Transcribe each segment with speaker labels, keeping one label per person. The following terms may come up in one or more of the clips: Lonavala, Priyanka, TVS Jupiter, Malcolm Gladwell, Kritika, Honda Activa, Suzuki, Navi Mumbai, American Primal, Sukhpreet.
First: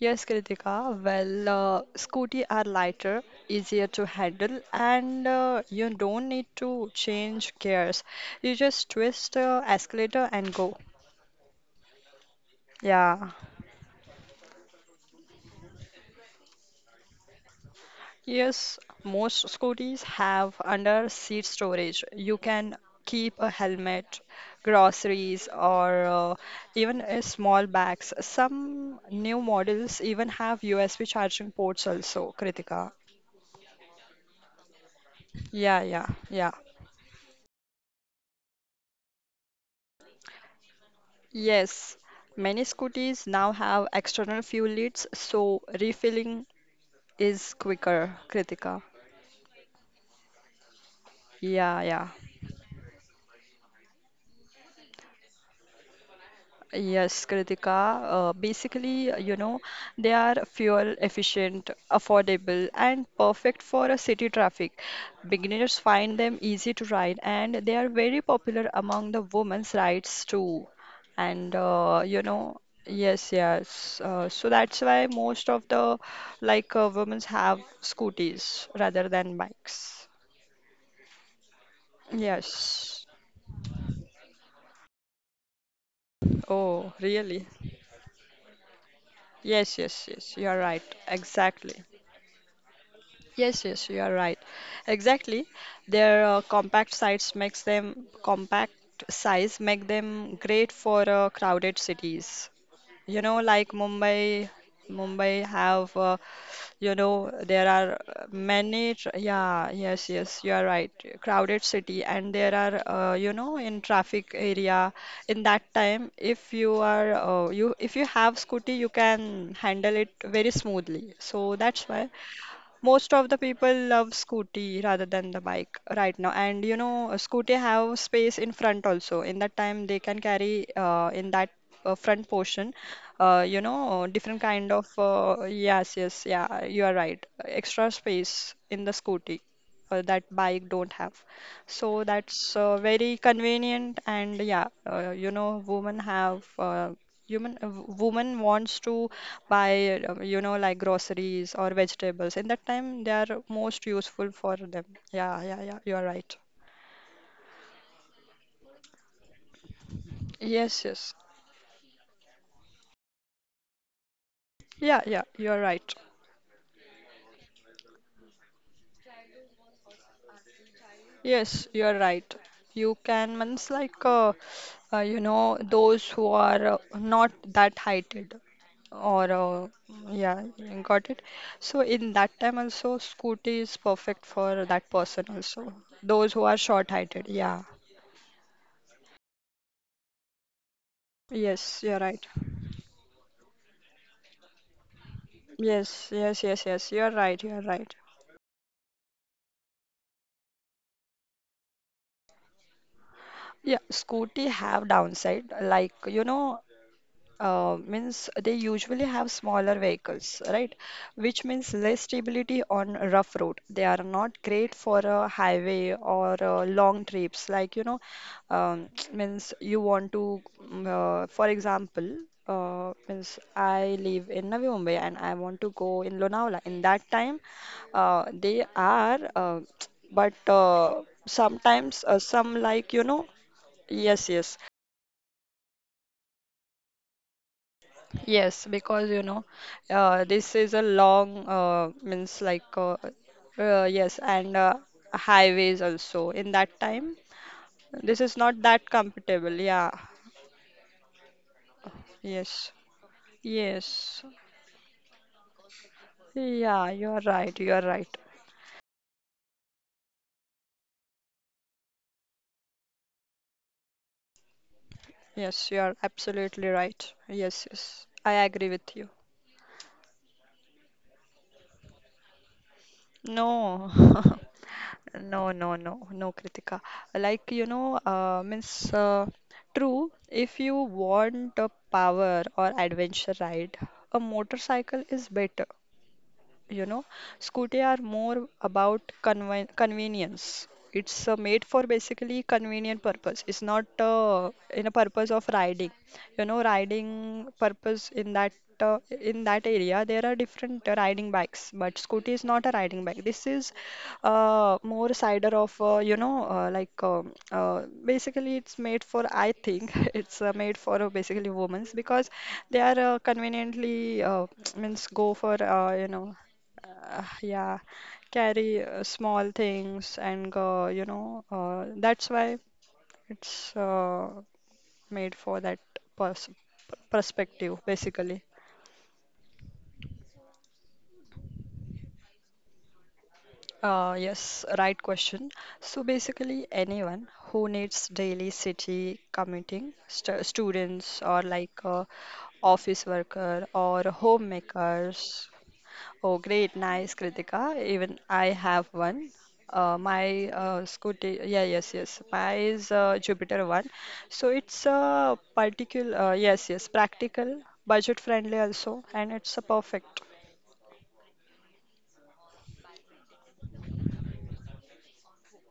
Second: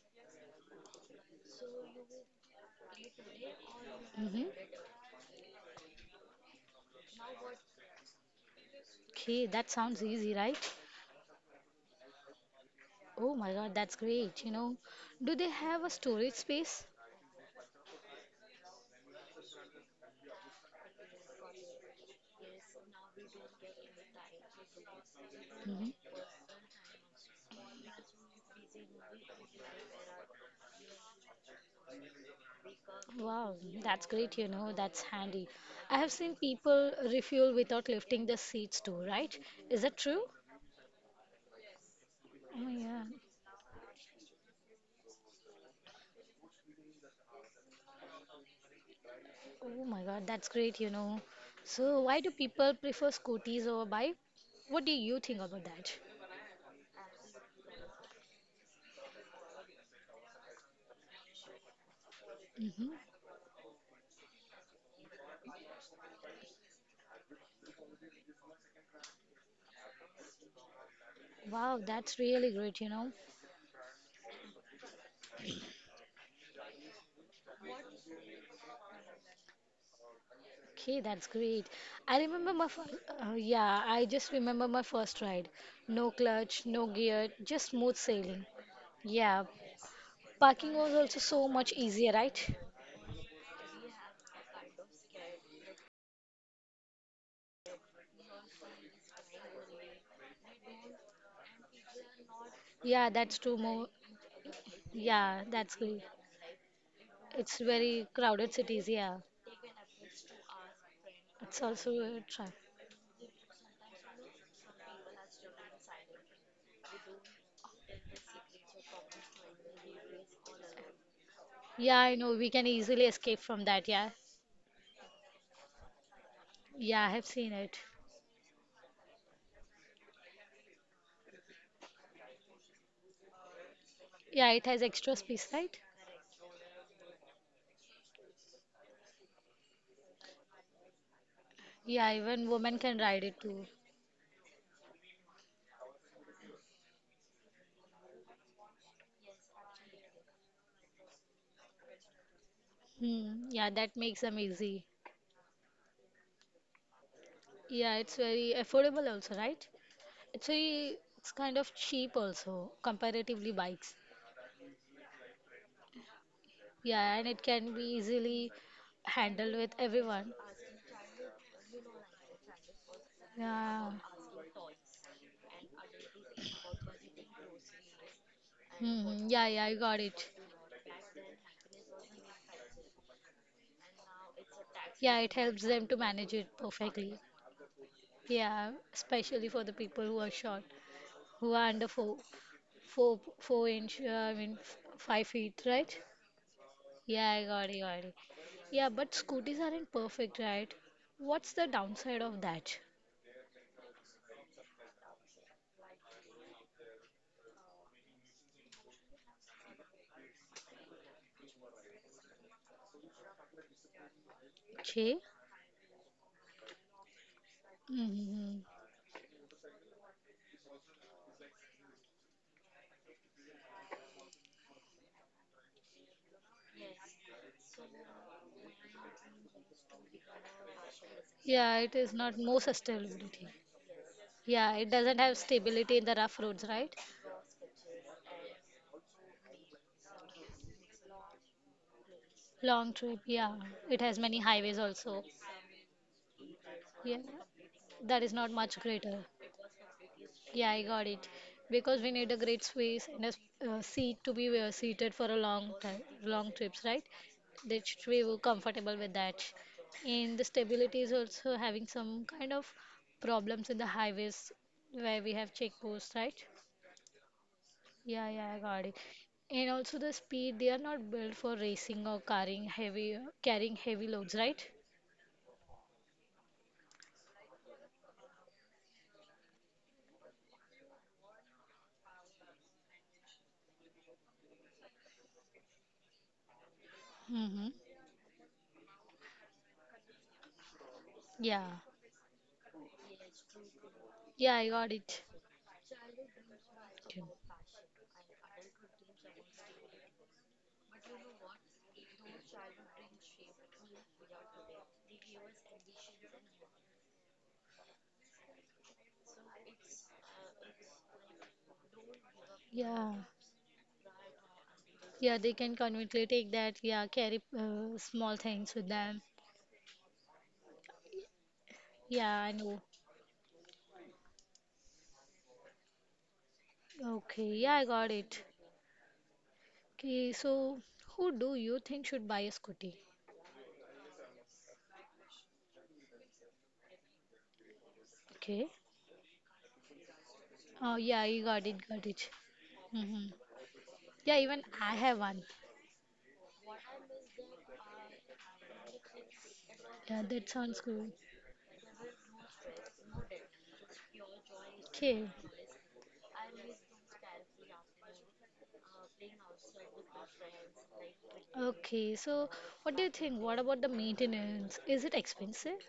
Speaker 1: Yes, Kritika, well, Scooty are lighter, easier to handle,
Speaker 2: Mm-hmm.
Speaker 1: and you don't need to change gears. You just twist
Speaker 2: Okay,
Speaker 1: the
Speaker 2: that sounds
Speaker 1: escalator
Speaker 2: easy,
Speaker 1: and
Speaker 2: right?
Speaker 1: go. Yeah.
Speaker 2: Oh my god, that's great. Do they have a storage space?
Speaker 1: Yes, most scooters have under seat storage. You can keep a helmet, groceries,
Speaker 2: Mhm.
Speaker 1: or even a small bags. Some new models even have USB charging ports also, Kritika.
Speaker 2: Wow, that's great, that's handy.
Speaker 1: Yeah,
Speaker 2: I have
Speaker 1: yeah,
Speaker 2: seen
Speaker 1: yeah.
Speaker 2: people refuel without lifting the seats too, right? Is that true?
Speaker 1: Yes,
Speaker 2: Oh
Speaker 1: many
Speaker 2: yeah.
Speaker 1: scooters now have external fuel leads, so refilling is quicker, Kritika.
Speaker 2: Oh my God, that's great,
Speaker 1: Yeah,
Speaker 2: So
Speaker 1: yeah.
Speaker 2: why do people prefer scooters over bike? What do you think about that?
Speaker 1: Yes, Kritika. Basically, they are fuel efficient, affordable,
Speaker 2: Hmm.
Speaker 1: and perfect for a city traffic. Beginners find them easy to ride, and they are very popular among the women's rides too. And
Speaker 2: Wow, that's really great,
Speaker 1: yes, yes. So that's why most of the like women's have scooters rather than bikes.
Speaker 2: Okay, that's great. I remember my first,
Speaker 1: Yes.
Speaker 2: Yeah, I just remember my first ride. No clutch, no
Speaker 1: Oh,
Speaker 2: gear,
Speaker 1: really?
Speaker 2: just smooth sailing. Yeah,
Speaker 1: Yes, yes, yes. You're
Speaker 2: parking was
Speaker 1: right.
Speaker 2: also so much
Speaker 1: Exactly.
Speaker 2: easier, right?
Speaker 1: Yes, yes, you are right. Exactly. Their compact size make them great for crowded cities.
Speaker 2: Yeah,
Speaker 1: You
Speaker 2: that's
Speaker 1: know,
Speaker 2: true.
Speaker 1: like
Speaker 2: More.
Speaker 1: Mumbai,
Speaker 2: Yeah,
Speaker 1: Mumbai
Speaker 2: that's great.
Speaker 1: have you know,
Speaker 2: It's
Speaker 1: there are
Speaker 2: very crowded cities.
Speaker 1: many
Speaker 2: Yeah,
Speaker 1: yeah, yes, yes, you are right.
Speaker 2: it's
Speaker 1: Crowded
Speaker 2: also
Speaker 1: city,
Speaker 2: a
Speaker 1: and
Speaker 2: trap.
Speaker 1: there are you know, in traffic area, in that time, if you are you if you have scooty, you can handle it very smoothly. So
Speaker 2: Yeah,
Speaker 1: that's
Speaker 2: I
Speaker 1: why
Speaker 2: know. We can easily
Speaker 1: most
Speaker 2: escape
Speaker 1: of the
Speaker 2: from
Speaker 1: people
Speaker 2: that. Yeah.
Speaker 1: love scooty rather than the bike right now, and you
Speaker 2: Yeah, I
Speaker 1: know a
Speaker 2: have seen
Speaker 1: scooty
Speaker 2: it.
Speaker 1: have space in front also. In that time, they can carry in that front portion you know,
Speaker 2: Yeah,
Speaker 1: different
Speaker 2: it has
Speaker 1: kind of
Speaker 2: extra space, right?
Speaker 1: yes, yes, yeah, you are right, extra space in the scooty that bike don't have. So
Speaker 2: Yeah, even
Speaker 1: that's
Speaker 2: women can ride
Speaker 1: very
Speaker 2: it too.
Speaker 1: convenient. And yeah, you know, women have Human, a woman wants to buy, like groceries or vegetables. In that time,
Speaker 2: Hmm.
Speaker 1: they are
Speaker 2: Yeah, that makes
Speaker 1: most
Speaker 2: them
Speaker 1: useful
Speaker 2: easy.
Speaker 1: for them. Yeah, yeah, yeah. You are right.
Speaker 2: Yeah, it's very affordable also, right? It's very,
Speaker 1: Yes,
Speaker 2: it's
Speaker 1: yes.
Speaker 2: kind of cheap also, comparatively bikes.
Speaker 1: Yeah, yeah. You are right.
Speaker 2: Yeah, and it can be easily handled with everyone.
Speaker 1: Yes, you are right. You can,
Speaker 2: Yeah.
Speaker 1: means like, you know, those who are not that heighted
Speaker 2: Hmm. Yeah,
Speaker 1: or,
Speaker 2: yeah, I got it.
Speaker 1: yeah, you got it. So in that time also, scooty is perfect for that
Speaker 2: Yeah, it
Speaker 1: person
Speaker 2: helps them
Speaker 1: also.
Speaker 2: to manage
Speaker 1: Those
Speaker 2: it
Speaker 1: who are
Speaker 2: perfectly.
Speaker 1: short-heighted. Yeah.
Speaker 2: Yeah, especially for the people who are short, who are under
Speaker 1: Yes, you're
Speaker 2: four,
Speaker 1: right.
Speaker 2: four, four inch, I mean, 5 feet, right?
Speaker 1: Yes, yes, yes, yes. You're
Speaker 2: Yeah, I
Speaker 1: right.
Speaker 2: got
Speaker 1: You're
Speaker 2: it, got
Speaker 1: right.
Speaker 2: it. Yeah, but scooters aren't perfect, right? What's the downside of that?
Speaker 1: Yeah, scooty have downside. Like, you know, means they usually have smaller vehicles, right? Which means less stability on rough road. They are not great
Speaker 2: Okay.
Speaker 1: for a highway or long trips. Like, you know,
Speaker 2: Mm-hmm.
Speaker 1: um, means you want to, for example, means I live in Navi Mumbai and I want to go in Lonavala. In that time, they are, but
Speaker 2: Yeah, it is
Speaker 1: sometimes
Speaker 2: not more
Speaker 1: some, like, you know,
Speaker 2: sustainability.
Speaker 1: yes,
Speaker 2: Yeah,
Speaker 1: yes.
Speaker 2: it doesn't have stability in the rough roads, right?
Speaker 1: Yes, because you know, this is a long means like
Speaker 2: Long trip, yeah. It has
Speaker 1: yes,
Speaker 2: many
Speaker 1: and
Speaker 2: highways also.
Speaker 1: highways also in that
Speaker 2: Yeah,
Speaker 1: time.
Speaker 2: that is
Speaker 1: This
Speaker 2: not
Speaker 1: is not
Speaker 2: much
Speaker 1: that
Speaker 2: greater.
Speaker 1: comfortable. Yeah.
Speaker 2: Yeah, I got it. Because we need a great
Speaker 1: Yes.
Speaker 2: space and a seat to
Speaker 1: Yes.
Speaker 2: be seated for a long time, long trips, right?
Speaker 1: Yeah, you're right.
Speaker 2: That
Speaker 1: You're
Speaker 2: should
Speaker 1: right.
Speaker 2: be comfortable with that. And the stability is also having some kind of problems in the highways where we have
Speaker 1: Yes,
Speaker 2: checkposts,
Speaker 1: you're
Speaker 2: right?
Speaker 1: absolutely right. Yes,
Speaker 2: Yeah,
Speaker 1: yes.
Speaker 2: yeah, I
Speaker 1: I
Speaker 2: got it.
Speaker 1: agree with you.
Speaker 2: And also the speed, they are not built for racing or carrying heavy
Speaker 1: No.
Speaker 2: loads, right?
Speaker 1: No, no, no, no, Kritika. Like, you know, means true, if you want a power or adventure ride, a motorcycle is better, you know.
Speaker 2: Mm-hmm.
Speaker 1: Scooty are more about convenience. It's
Speaker 2: Yeah,
Speaker 1: made for basically convenient purpose. It's not
Speaker 2: yeah, I got
Speaker 1: in a
Speaker 2: it.
Speaker 1: purpose of riding, you know, riding purpose. In that in that area there are different riding bikes, but scooty is not a riding bike. This is more cider of you know, like basically it's made for, I think it's made for basically women's, because they are
Speaker 2: Yeah.
Speaker 1: conveniently means
Speaker 2: Yeah,
Speaker 1: go
Speaker 2: they
Speaker 1: for
Speaker 2: can
Speaker 1: you
Speaker 2: conveniently
Speaker 1: know,
Speaker 2: take that. Yeah, carry
Speaker 1: yeah,
Speaker 2: small things with
Speaker 1: carry
Speaker 2: them.
Speaker 1: small things and go, you know,
Speaker 2: Yeah,
Speaker 1: that's
Speaker 2: I
Speaker 1: why
Speaker 2: know.
Speaker 1: it's made for that pers
Speaker 2: Okay, yeah, I
Speaker 1: perspective,
Speaker 2: got it.
Speaker 1: basically.
Speaker 2: Okay, so who do you think should buy a scooty?
Speaker 1: Yes, right question. So basically, anyone who needs daily
Speaker 2: Okay.
Speaker 1: city commuting, st
Speaker 2: Oh, yeah,
Speaker 1: students
Speaker 2: you
Speaker 1: or
Speaker 2: got it,
Speaker 1: like
Speaker 2: got it.
Speaker 1: office
Speaker 2: Mm-hmm.
Speaker 1: worker or
Speaker 2: Yeah, even I have one.
Speaker 1: homemakers. Oh, great. Nice, Kritika. Even I have one. Uh,
Speaker 2: Yeah,
Speaker 1: my
Speaker 2: that sounds
Speaker 1: uh,
Speaker 2: good.
Speaker 1: scooty, yeah, yes, yes. My is Jupiter one. So it's
Speaker 2: Okay,
Speaker 1: a particular, yes, yes, practical, budget friendly also, and it's a perfect.
Speaker 2: okay. So, what do you think? What about the maintenance? Is it expensive?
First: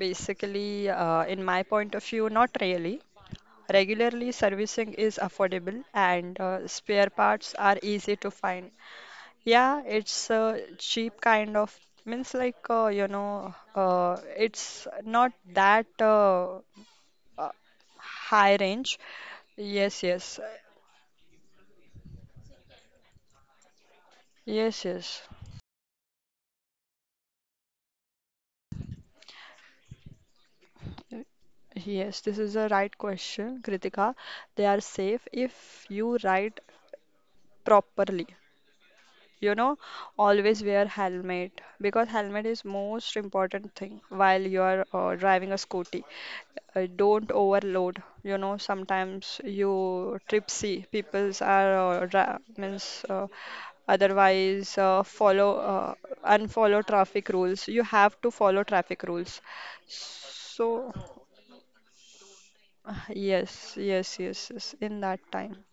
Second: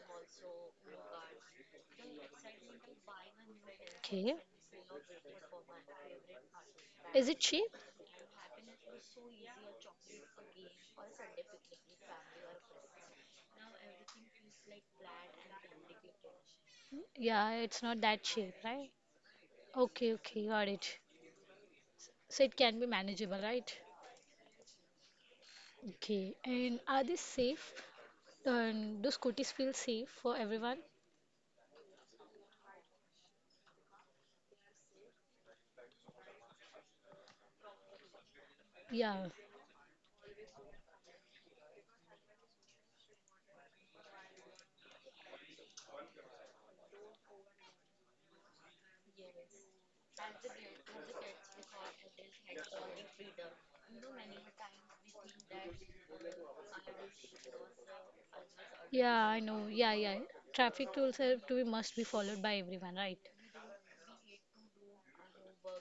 Speaker 1: Basically, in my point of view, not really. Regularly
Speaker 2: Okay.
Speaker 1: servicing is affordable, and spare
Speaker 2: Is it
Speaker 1: parts
Speaker 2: cheap?
Speaker 1: are easy to find. Yeah, it's a cheap kind of, means like you know, it's not that
Speaker 2: Yeah,
Speaker 1: uh,
Speaker 2: it's not that cheap,
Speaker 1: high
Speaker 2: right?
Speaker 1: range.
Speaker 2: Okay,
Speaker 1: Yes,
Speaker 2: okay,
Speaker 1: yes,
Speaker 2: got it. So it can be manageable, right?
Speaker 1: yes, yes.
Speaker 2: Okay. And are they safe? And do scooters feel safe for everyone?
Speaker 1: Yes, this is a right question, Kritika. They are safe if you write properly.
Speaker 2: Yeah.
Speaker 1: You know, always wear helmet, because helmet is most important thing while you are driving a scooty. Don't overload. You know, sometimes you tripsy peoples are dra- means otherwise follow unfollow traffic rules. You have to follow traffic
Speaker 2: Yeah, I
Speaker 1: rules,
Speaker 2: know. Yeah, yeah.
Speaker 1: so
Speaker 2: Traffic rules have to be must be followed by everyone, right?
Speaker 1: yes, yes, yes, yes, in that time,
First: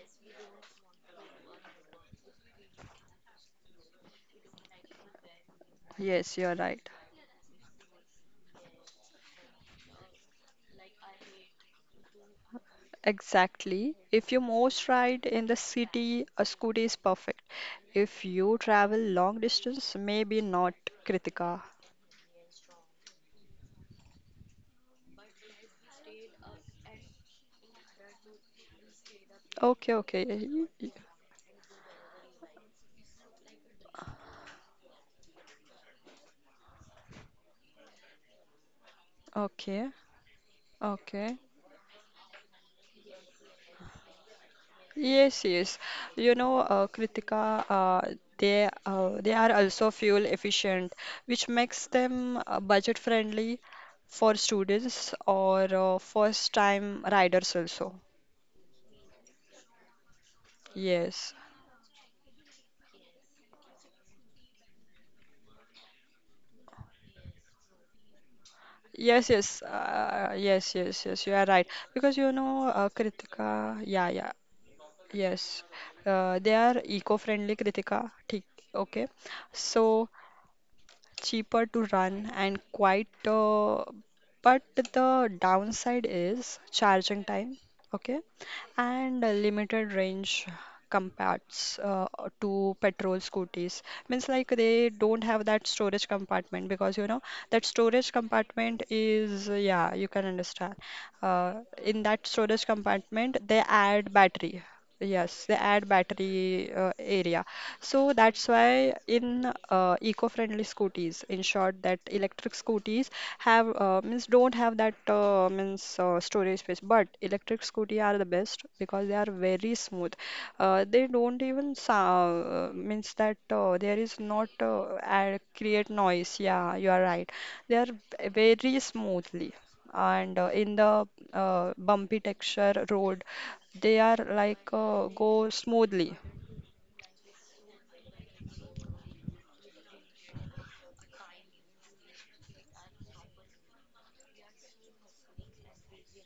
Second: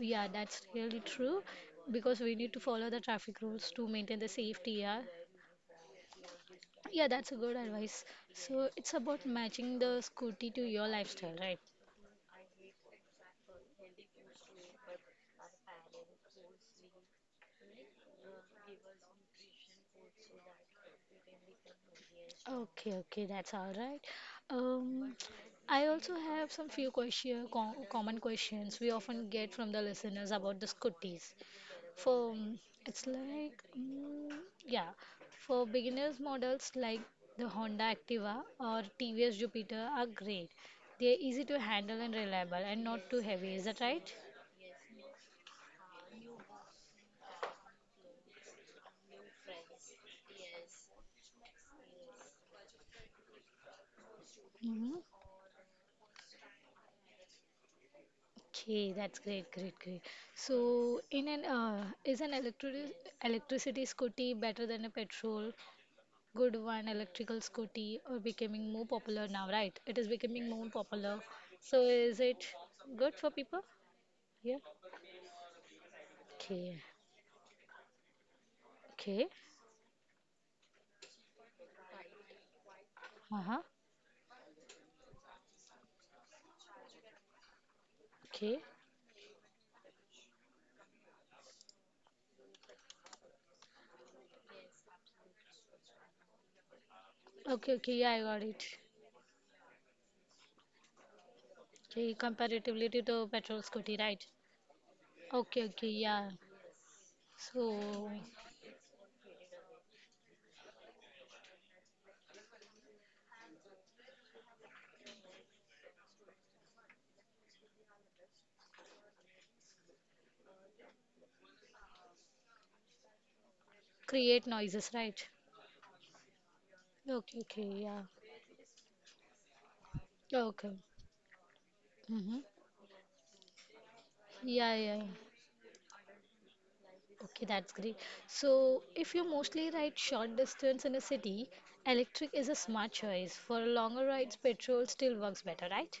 Speaker 2: Yeah, that's really true because we need to follow the traffic rules to maintain the safety, yeah.
Speaker 1: yes, you're right.
Speaker 2: Yeah, that's a good advice. So it's about matching the scooty to your lifestyle, right?
Speaker 1: Exactly. If you most ride in the city, a scooty is perfect. If you travel long distance, maybe not, Kritika.
Speaker 2: Okay, okay, that's all right. Um, I also have some few question, common questions we often get from the
Speaker 1: Okay,
Speaker 2: listeners about
Speaker 1: okay.
Speaker 2: the scooties. For it's like, mm, Yeah, for beginners models like the Honda Activa or TVS
Speaker 1: Okay,
Speaker 2: Jupiter are great. They're
Speaker 1: okay.
Speaker 2: easy to handle and reliable and not too heavy. Is that right?
Speaker 1: Yes, yes. You know, Kritika, they are also fuel efficient, which makes them budget friendly for
Speaker 2: Mm-hmm.
Speaker 1: students or first time riders also.
Speaker 2: Okay, that's great, great, great. So,
Speaker 1: Yes.
Speaker 2: in an is an electric electricity scooty better than a petrol? Good one, electrical scooty or becoming more
Speaker 1: Yes,
Speaker 2: popular now,
Speaker 1: yes,
Speaker 2: right? It is becoming
Speaker 1: yes,
Speaker 2: more
Speaker 1: yes, yes,
Speaker 2: popular.
Speaker 1: you are right.
Speaker 2: So,
Speaker 1: Because
Speaker 2: is
Speaker 1: you
Speaker 2: it
Speaker 1: know,
Speaker 2: good for people?
Speaker 1: Kritika, yeah, yeah,
Speaker 2: Yeah.
Speaker 1: yes, they
Speaker 2: Okay.
Speaker 1: are eco-friendly, Kritika. ठीक, okay.
Speaker 2: Okay.
Speaker 1: So, cheaper to run and quite
Speaker 2: Uh-huh.
Speaker 1: but the downside is charging time, okay,
Speaker 2: Okay.
Speaker 1: and a limited range, compacts to petrol scooters. Means like, they don't have that storage compartment, because you know that
Speaker 2: Okay,
Speaker 1: storage
Speaker 2: okay, yeah, I got
Speaker 1: compartment
Speaker 2: it.
Speaker 1: is, yeah, you can understand. uh, in that
Speaker 2: Okay,
Speaker 1: storage
Speaker 2: comparatively to
Speaker 1: compartment
Speaker 2: the
Speaker 1: they
Speaker 2: petrol
Speaker 1: add
Speaker 2: scooty, right?
Speaker 1: battery. Yes, they
Speaker 2: Okay,
Speaker 1: add
Speaker 2: okay, yeah.
Speaker 1: battery area.
Speaker 2: So,
Speaker 1: So that's why in eco-friendly scooters, in short, that electric scooters have means don't have that means storage space. But electric scooty are the best because they are very smooth. They don't even sound, means that there is not
Speaker 2: create noises, right?
Speaker 1: create noise. Yeah, you are right.
Speaker 2: Okay,
Speaker 1: They are
Speaker 2: okay, yeah.
Speaker 1: very smoothly, and in the
Speaker 2: Okay.
Speaker 1: bumpy
Speaker 2: Hmm.
Speaker 1: texture road, they are, like,
Speaker 2: Yeah, yeah, yeah.
Speaker 1: go smoothly.
Speaker 2: Okay, that's great. So, if you mostly ride short distance in a city, electric is a smart choice. For longer rides, petrol still works better, right?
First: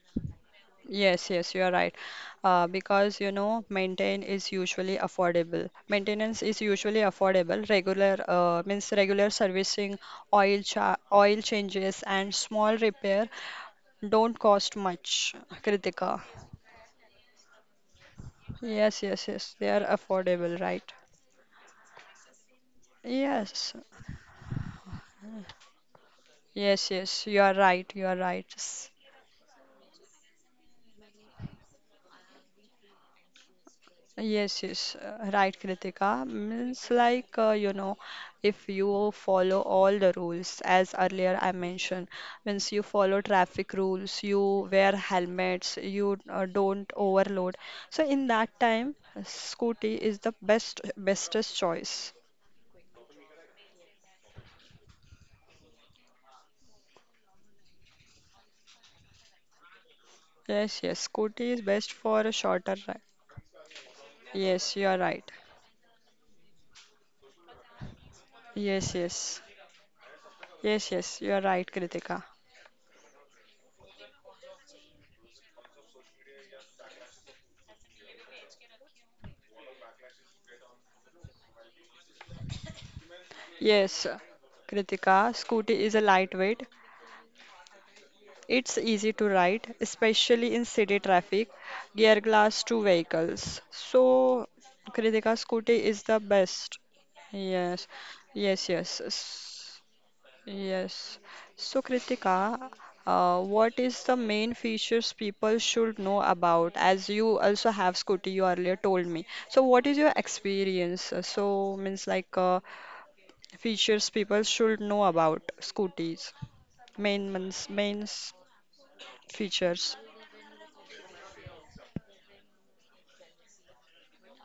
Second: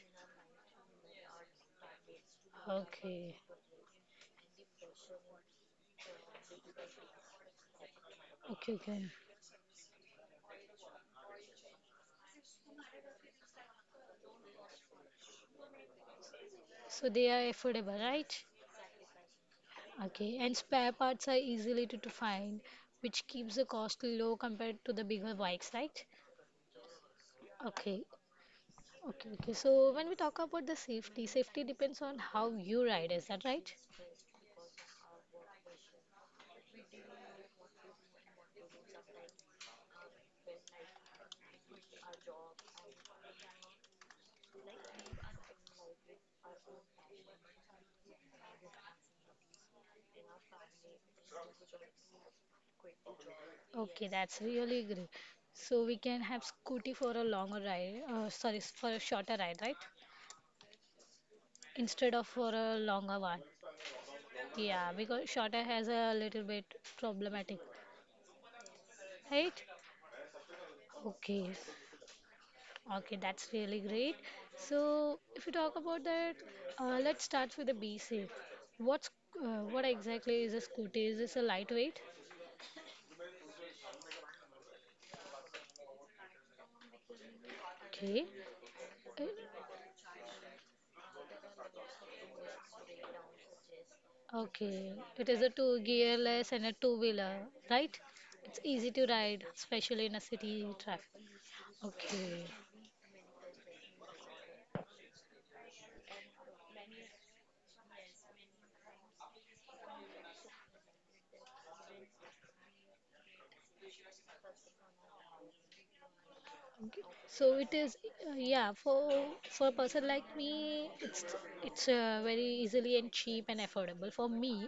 Speaker 1: Yes, yes, you are right. Because you
Speaker 2: Okay,
Speaker 1: know, maintain is usually affordable. Maintenance is usually affordable. Regular
Speaker 2: okay,
Speaker 1: means
Speaker 2: okay.
Speaker 1: regular servicing, oil changes, and small repair don't cost much, Kritika.
Speaker 2: So they are affordable, right?
Speaker 1: Yes, yes, yes. They are
Speaker 2: Okay,
Speaker 1: affordable,
Speaker 2: and
Speaker 1: right?
Speaker 2: spare parts are easily to find, which keeps the
Speaker 1: Yes,
Speaker 2: cost low compared to the bigger bikes, right?
Speaker 1: yes, yes. You are right. You
Speaker 2: Okay,
Speaker 1: are right.
Speaker 2: okay, okay. So when we talk about the safety, safety depends on how you ride, is that right?
Speaker 1: Yes, yes, right, Kritika. Means like, you know, if you follow all the rules, as earlier I mentioned, means you follow traffic rules, you wear helmets, you don't overload. So in that time, scooty is the best, bestest choice.
Speaker 2: Okay, that's really great. So we can have scooty for a longer ride, sorry, for a shorter ride, right?
Speaker 1: Yes, yes, scooty is best
Speaker 2: Instead of
Speaker 1: for a
Speaker 2: for a
Speaker 1: shorter ride.
Speaker 2: longer one.
Speaker 1: Yes,
Speaker 2: Yeah,
Speaker 1: you are
Speaker 2: because
Speaker 1: right.
Speaker 2: shorter has a little bit problematic,
Speaker 1: Yes, yes.
Speaker 2: right?
Speaker 1: Yes, yes, you are
Speaker 2: Okay,
Speaker 1: right, Kritika.
Speaker 2: okay, that's really great. So if you talk about that, let's start with the B safe. What's what exactly is a scooty? Is this a lightweight?
Speaker 1: Yes, Kritika, Scooty is a lightweight.
Speaker 2: Okay.
Speaker 1: It's easy to
Speaker 2: Uh,
Speaker 1: ride, especially in city traffic, gear glass to vehicles. So,
Speaker 2: Okay, it
Speaker 1: Kritika,
Speaker 2: is a two
Speaker 1: scooty is the
Speaker 2: gearless and a
Speaker 1: best.
Speaker 2: two wheeler,
Speaker 1: Yes,
Speaker 2: right? It's
Speaker 1: yes,
Speaker 2: easy to
Speaker 1: yes,
Speaker 2: ride, especially in a city traffic.
Speaker 1: Yes. So,
Speaker 2: Okay,
Speaker 1: Kritika, what is the main features people should know about? As you also have scooty, you earlier told me. So, what is your experience? So, means like features people should know about scooties,
Speaker 2: so
Speaker 1: main,
Speaker 2: it
Speaker 1: means
Speaker 2: is,
Speaker 1: main
Speaker 2: yeah, for a person
Speaker 1: features.
Speaker 2: like me, it's very easily and cheap and affordable. For me,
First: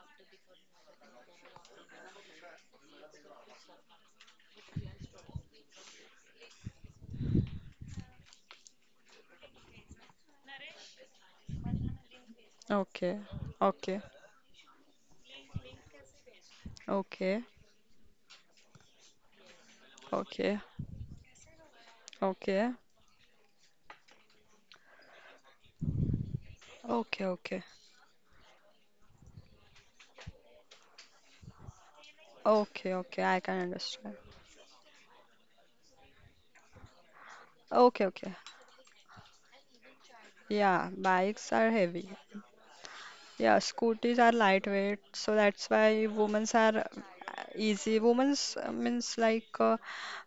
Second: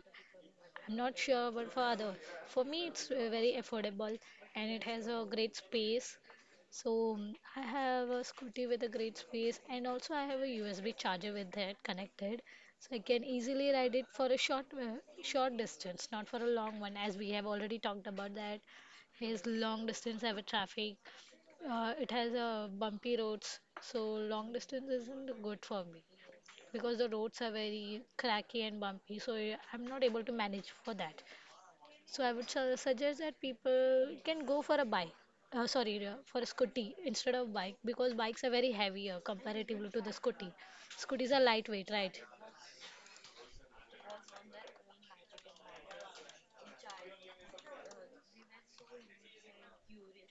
Speaker 2: I'm not sure, but for father, for me, it's very affordable and it has a great space. So I have a scooty with a great space, and also I have a USB charger with that connected, so I
Speaker 1: Okay,
Speaker 2: can easily ride
Speaker 1: okay,
Speaker 2: it for a short, short distance, not for a long one, as we have
Speaker 1: okay,
Speaker 2: already talked about that. Is long distance have a
Speaker 1: okay,
Speaker 2: traffic. It has
Speaker 1: okay,
Speaker 2: bumpy roads, so long distance isn't good for me because the
Speaker 1: okay,
Speaker 2: roads are
Speaker 1: okay,
Speaker 2: very cracky and bumpy. So I'm not able to manage for that. So I would
Speaker 1: okay,
Speaker 2: suggest
Speaker 1: okay,
Speaker 2: that
Speaker 1: I can
Speaker 2: people
Speaker 1: understand.
Speaker 2: can go for a bike. Sorry, for a scooty instead of bike
Speaker 1: Okay,
Speaker 2: because
Speaker 1: okay,
Speaker 2: bikes are very heavier comparatively to the scooty.
Speaker 1: yeah,
Speaker 2: Scooties are
Speaker 1: bikes are
Speaker 2: lightweight, right?
Speaker 1: heavy. Yeah, scooters are lightweight, so that's why women's are easy. Women's means like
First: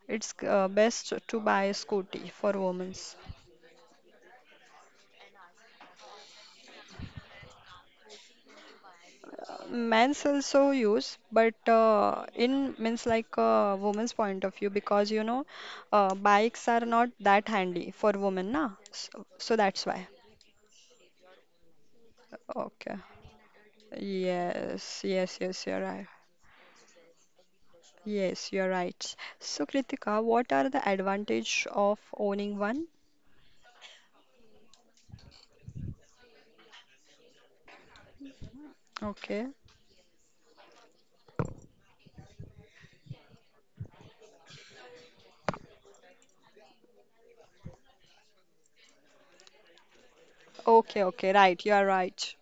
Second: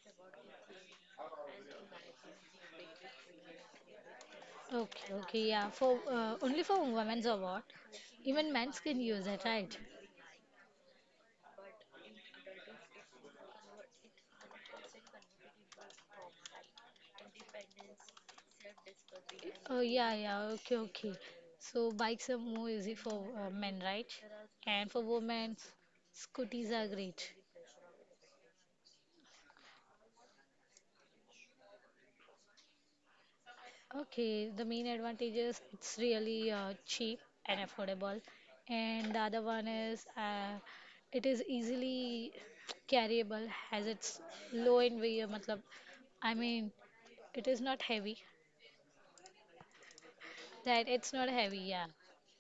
Speaker 1: it's best to buy a scooty for women.
Speaker 2: Okay, okay, yeah. For only for women's award, even men can use it, right?
Speaker 1: Men's also use, but in, means like, a woman's point of view, because you know bikes are not that handy for women, na, so, so that's
Speaker 2: Oh
Speaker 1: why,
Speaker 2: yeah, yeah. Okay, okay. So bikes are more
Speaker 1: okay,
Speaker 2: easy for men, right?
Speaker 1: yes,
Speaker 2: And for
Speaker 1: yes, yes,
Speaker 2: women,
Speaker 1: you're right,
Speaker 2: scooties are great.
Speaker 1: yes, you're right. So, Kritika, what are the advantage of owning one?
Speaker 2: Okay, the main advantage is it's really cheap and affordable, and the
Speaker 1: Okay,
Speaker 2: other one is it is easily carryable, has its low in weight. I mean, it is not heavy. That
Speaker 1: okay,
Speaker 2: it's not
Speaker 1: okay,
Speaker 2: heavy,
Speaker 1: right, you are
Speaker 2: yeah.
Speaker 1: right.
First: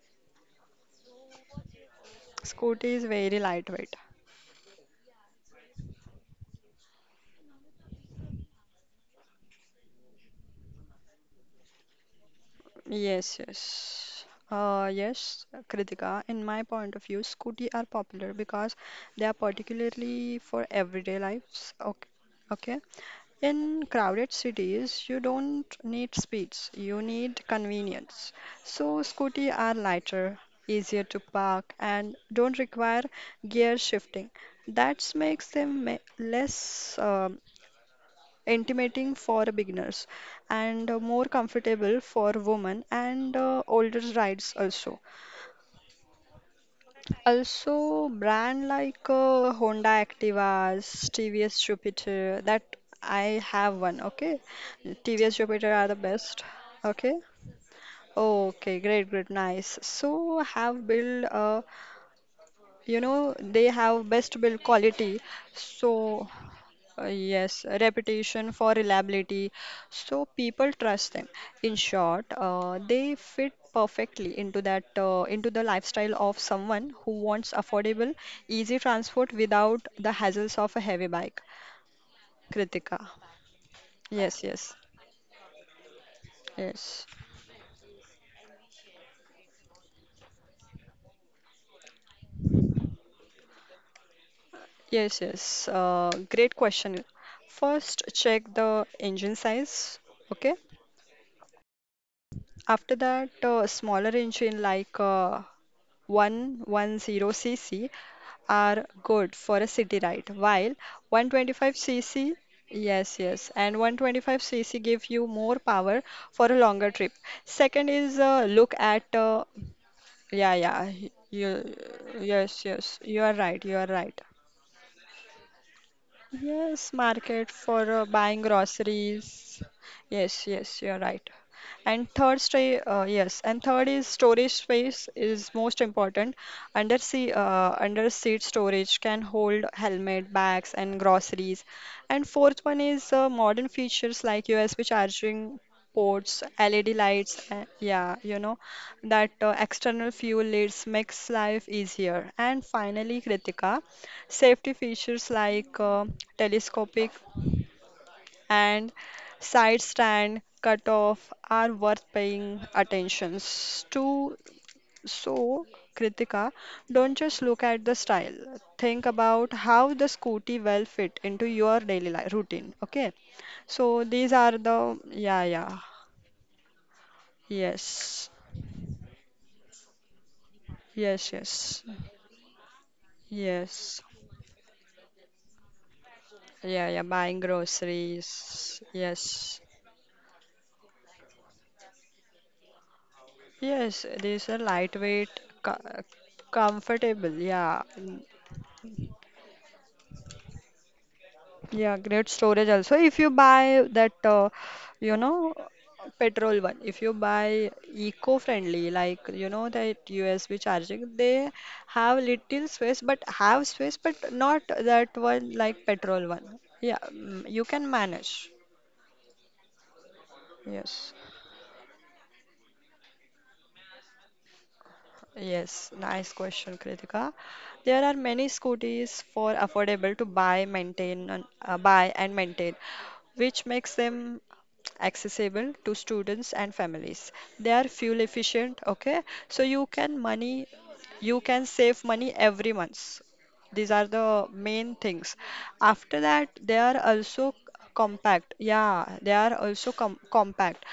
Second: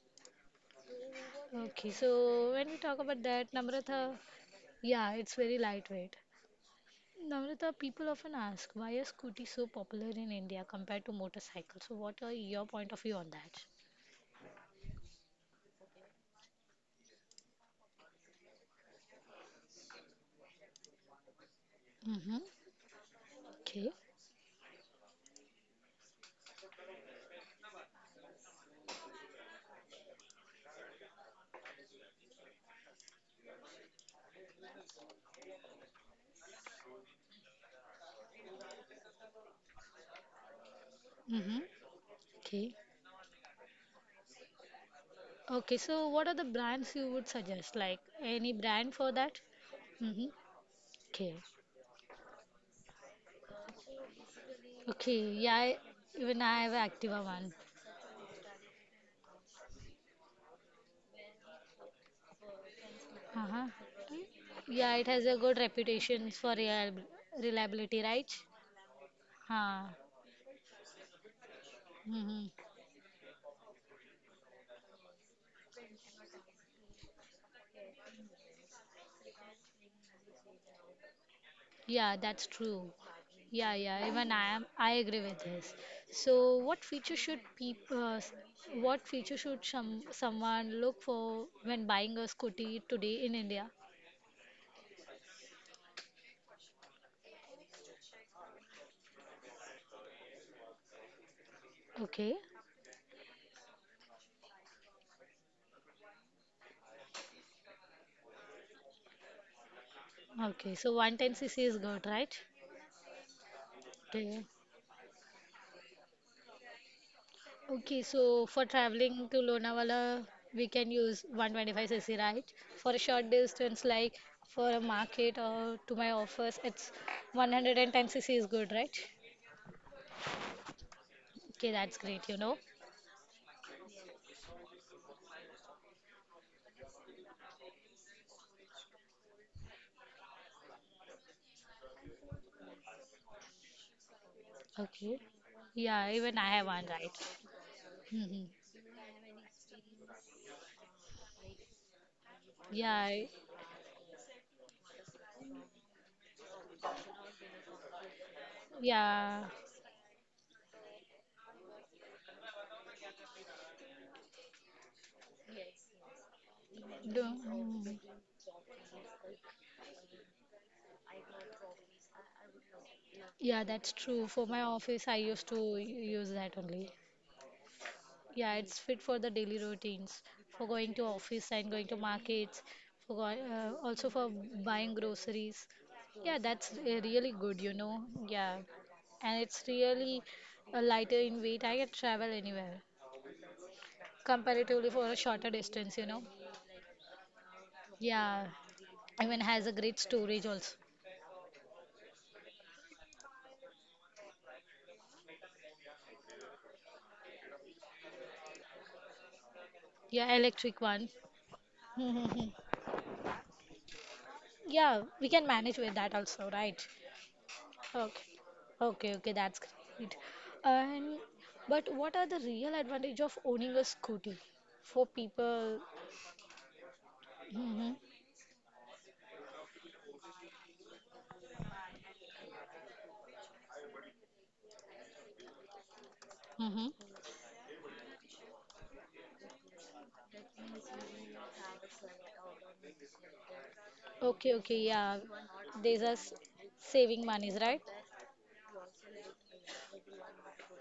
Speaker 2: Okay, so when we
Speaker 1: Scooty
Speaker 2: talk
Speaker 1: is
Speaker 2: about
Speaker 1: very
Speaker 2: that,
Speaker 1: lightweight.
Speaker 2: Namrata, yeah, it's very lightweight. Namrata, people often ask why are scooties so popular in India compared to motorcycles? So, what are your point of view
Speaker 1: Yes,
Speaker 2: on that?
Speaker 1: yes. Yes, Kritika, in my point of view, scooty are popular because they are particularly for everyday lives. Okay.
Speaker 2: Mm-hmm.
Speaker 1: Okay. In
Speaker 2: Okay.
Speaker 1: crowded cities, you don't need speeds, you need convenience. So scooty are lighter, easier to park, and don't require gear shifting. That makes them less intimating for beginners and more
Speaker 2: Mm-hmm.
Speaker 1: comfortable for women
Speaker 2: Okay.
Speaker 1: and older rides also.
Speaker 2: Okay, so what are the brands you would suggest?
Speaker 1: Also,
Speaker 2: Like
Speaker 1: brand
Speaker 2: any
Speaker 1: like
Speaker 2: brand for that?
Speaker 1: Honda
Speaker 2: Mm-hmm.
Speaker 1: Activas, TVS
Speaker 2: Okay.
Speaker 1: Jupiter, that I have one, okay? TVS
Speaker 2: Okay,
Speaker 1: Jupiter
Speaker 2: yeah,
Speaker 1: are the best,
Speaker 2: even I have
Speaker 1: okay?
Speaker 2: Activa one.
Speaker 1: Okay, great, great, nice. So, have built a, you know, they
Speaker 2: Uh-huh.
Speaker 1: have best build
Speaker 2: Yeah, it
Speaker 1: quality.
Speaker 2: has a good
Speaker 1: So,
Speaker 2: reputation for
Speaker 1: yes,
Speaker 2: reliability, right?
Speaker 1: reputation for reliability.
Speaker 2: Huh.
Speaker 1: So, people trust them. In short,
Speaker 2: Mm-hmm.
Speaker 1: they fit perfectly into that into the lifestyle of someone who wants affordable, easy transport without the hassles of a heavy bike,
Speaker 2: Yeah, that's
Speaker 1: Kritika.
Speaker 2: true. Yeah, yeah,
Speaker 1: Yes, yes,
Speaker 2: I agree with this. So what
Speaker 1: yes,
Speaker 2: feature should what feature should someone look for when buying a scooty today in India?
Speaker 1: yes, yes. Great question. First, check the engine size. Okay.
Speaker 2: Okay.
Speaker 1: After that, smaller engine like 110cc are good for a city ride, while
Speaker 2: Okay, so 110cc is good,
Speaker 1: 125cc,
Speaker 2: right?
Speaker 1: yes, yes, and
Speaker 2: Okay.
Speaker 1: 125cc give you more power for a longer trip. Second
Speaker 2: Okay,
Speaker 1: is
Speaker 2: so for
Speaker 1: look at,
Speaker 2: traveling to Lonavala,
Speaker 1: yeah,
Speaker 2: we
Speaker 1: yeah,
Speaker 2: can use
Speaker 1: you,
Speaker 2: 125cc, right? For
Speaker 1: yes,
Speaker 2: a
Speaker 1: you are
Speaker 2: short
Speaker 1: right, you are
Speaker 2: distance,
Speaker 1: right.
Speaker 2: like for a market or to my office,
Speaker 1: Yes,
Speaker 2: it's
Speaker 1: market for
Speaker 2: 110cc
Speaker 1: buying
Speaker 2: is good, right?
Speaker 1: groceries. Yes, yes, you're right.
Speaker 2: Okay, that's
Speaker 1: And
Speaker 2: great,
Speaker 1: third
Speaker 2: you know.
Speaker 1: stay, uh, yes, and third is storage space is most important. Under seat storage can hold helmet, bags, and groceries. And fourth one is modern features like USB
Speaker 2: Okay.
Speaker 1: charging
Speaker 2: Yeah,
Speaker 1: ports,
Speaker 2: even I have
Speaker 1: LED
Speaker 2: one, right?
Speaker 1: lights. Yeah,
Speaker 2: Hmm.
Speaker 1: that external fuel lids makes life easier. And
Speaker 2: Yeah,
Speaker 1: finally,
Speaker 2: I-
Speaker 1: Kritika. Safety features like telescopic and
Speaker 2: yeah.
Speaker 1: side stand cutoff are worth paying attentions to. So, Kritika, don't
Speaker 2: Do,
Speaker 1: just look at the
Speaker 2: mm.
Speaker 1: style. Think about how the scooty will fit into your daily life routine. Okay.
Speaker 2: Yeah,
Speaker 1: So
Speaker 2: that's
Speaker 1: these
Speaker 2: true.
Speaker 1: are
Speaker 2: For
Speaker 1: the,
Speaker 2: my office, I
Speaker 1: yeah,
Speaker 2: used to use that only.
Speaker 1: yes
Speaker 2: Yeah, it's fit for the daily routines, for going to
Speaker 1: yes
Speaker 2: office
Speaker 1: yes
Speaker 2: and going to markets, for
Speaker 1: yes
Speaker 2: also for buying groceries. Yeah,
Speaker 1: yeah
Speaker 2: that's
Speaker 1: yeah buying
Speaker 2: really good, you know. Yeah,
Speaker 1: groceries,
Speaker 2: and
Speaker 1: yes.
Speaker 2: it's really lighter in weight. I can travel anywhere
Speaker 1: Yes, it is a
Speaker 2: comparatively for
Speaker 1: lightweight,
Speaker 2: a shorter
Speaker 1: co-
Speaker 2: distance, you know.
Speaker 1: comfortable. Yeah,
Speaker 2: Yeah, even has a great storage also.
Speaker 1: yeah, great storage also. If you buy that, you know, petrol one, if you buy eco-friendly, like you know that
Speaker 2: Yeah,
Speaker 1: USB
Speaker 2: electric
Speaker 1: charging,
Speaker 2: one.
Speaker 1: they have little space, but have space, but not
Speaker 2: Yeah,
Speaker 1: that
Speaker 2: we
Speaker 1: one
Speaker 2: can
Speaker 1: like
Speaker 2: manage with
Speaker 1: petrol
Speaker 2: that
Speaker 1: one.
Speaker 2: also, right?
Speaker 1: Yeah, you can manage.
Speaker 2: Okay, okay, okay, that's great.
Speaker 1: Yes.
Speaker 2: And but what are the real advantage of owning a scooty for
Speaker 1: Yes,
Speaker 2: people?
Speaker 1: nice question, Kritika. There
Speaker 2: Mm-hmm.
Speaker 1: are many scooters for affordable to buy, maintain, and buy and maintain, which makes them accessible to students and
Speaker 2: Mm-hmm.
Speaker 1: families. They are fuel efficient, okay? So you can money, you can save money every month. These are the
Speaker 2: Okay, okay,
Speaker 1: main
Speaker 2: yeah.
Speaker 1: things.
Speaker 2: These
Speaker 1: After
Speaker 2: are
Speaker 1: that, they are
Speaker 2: saving
Speaker 1: also
Speaker 2: monies, right?
Speaker 1: compact. Yeah, they are also compact,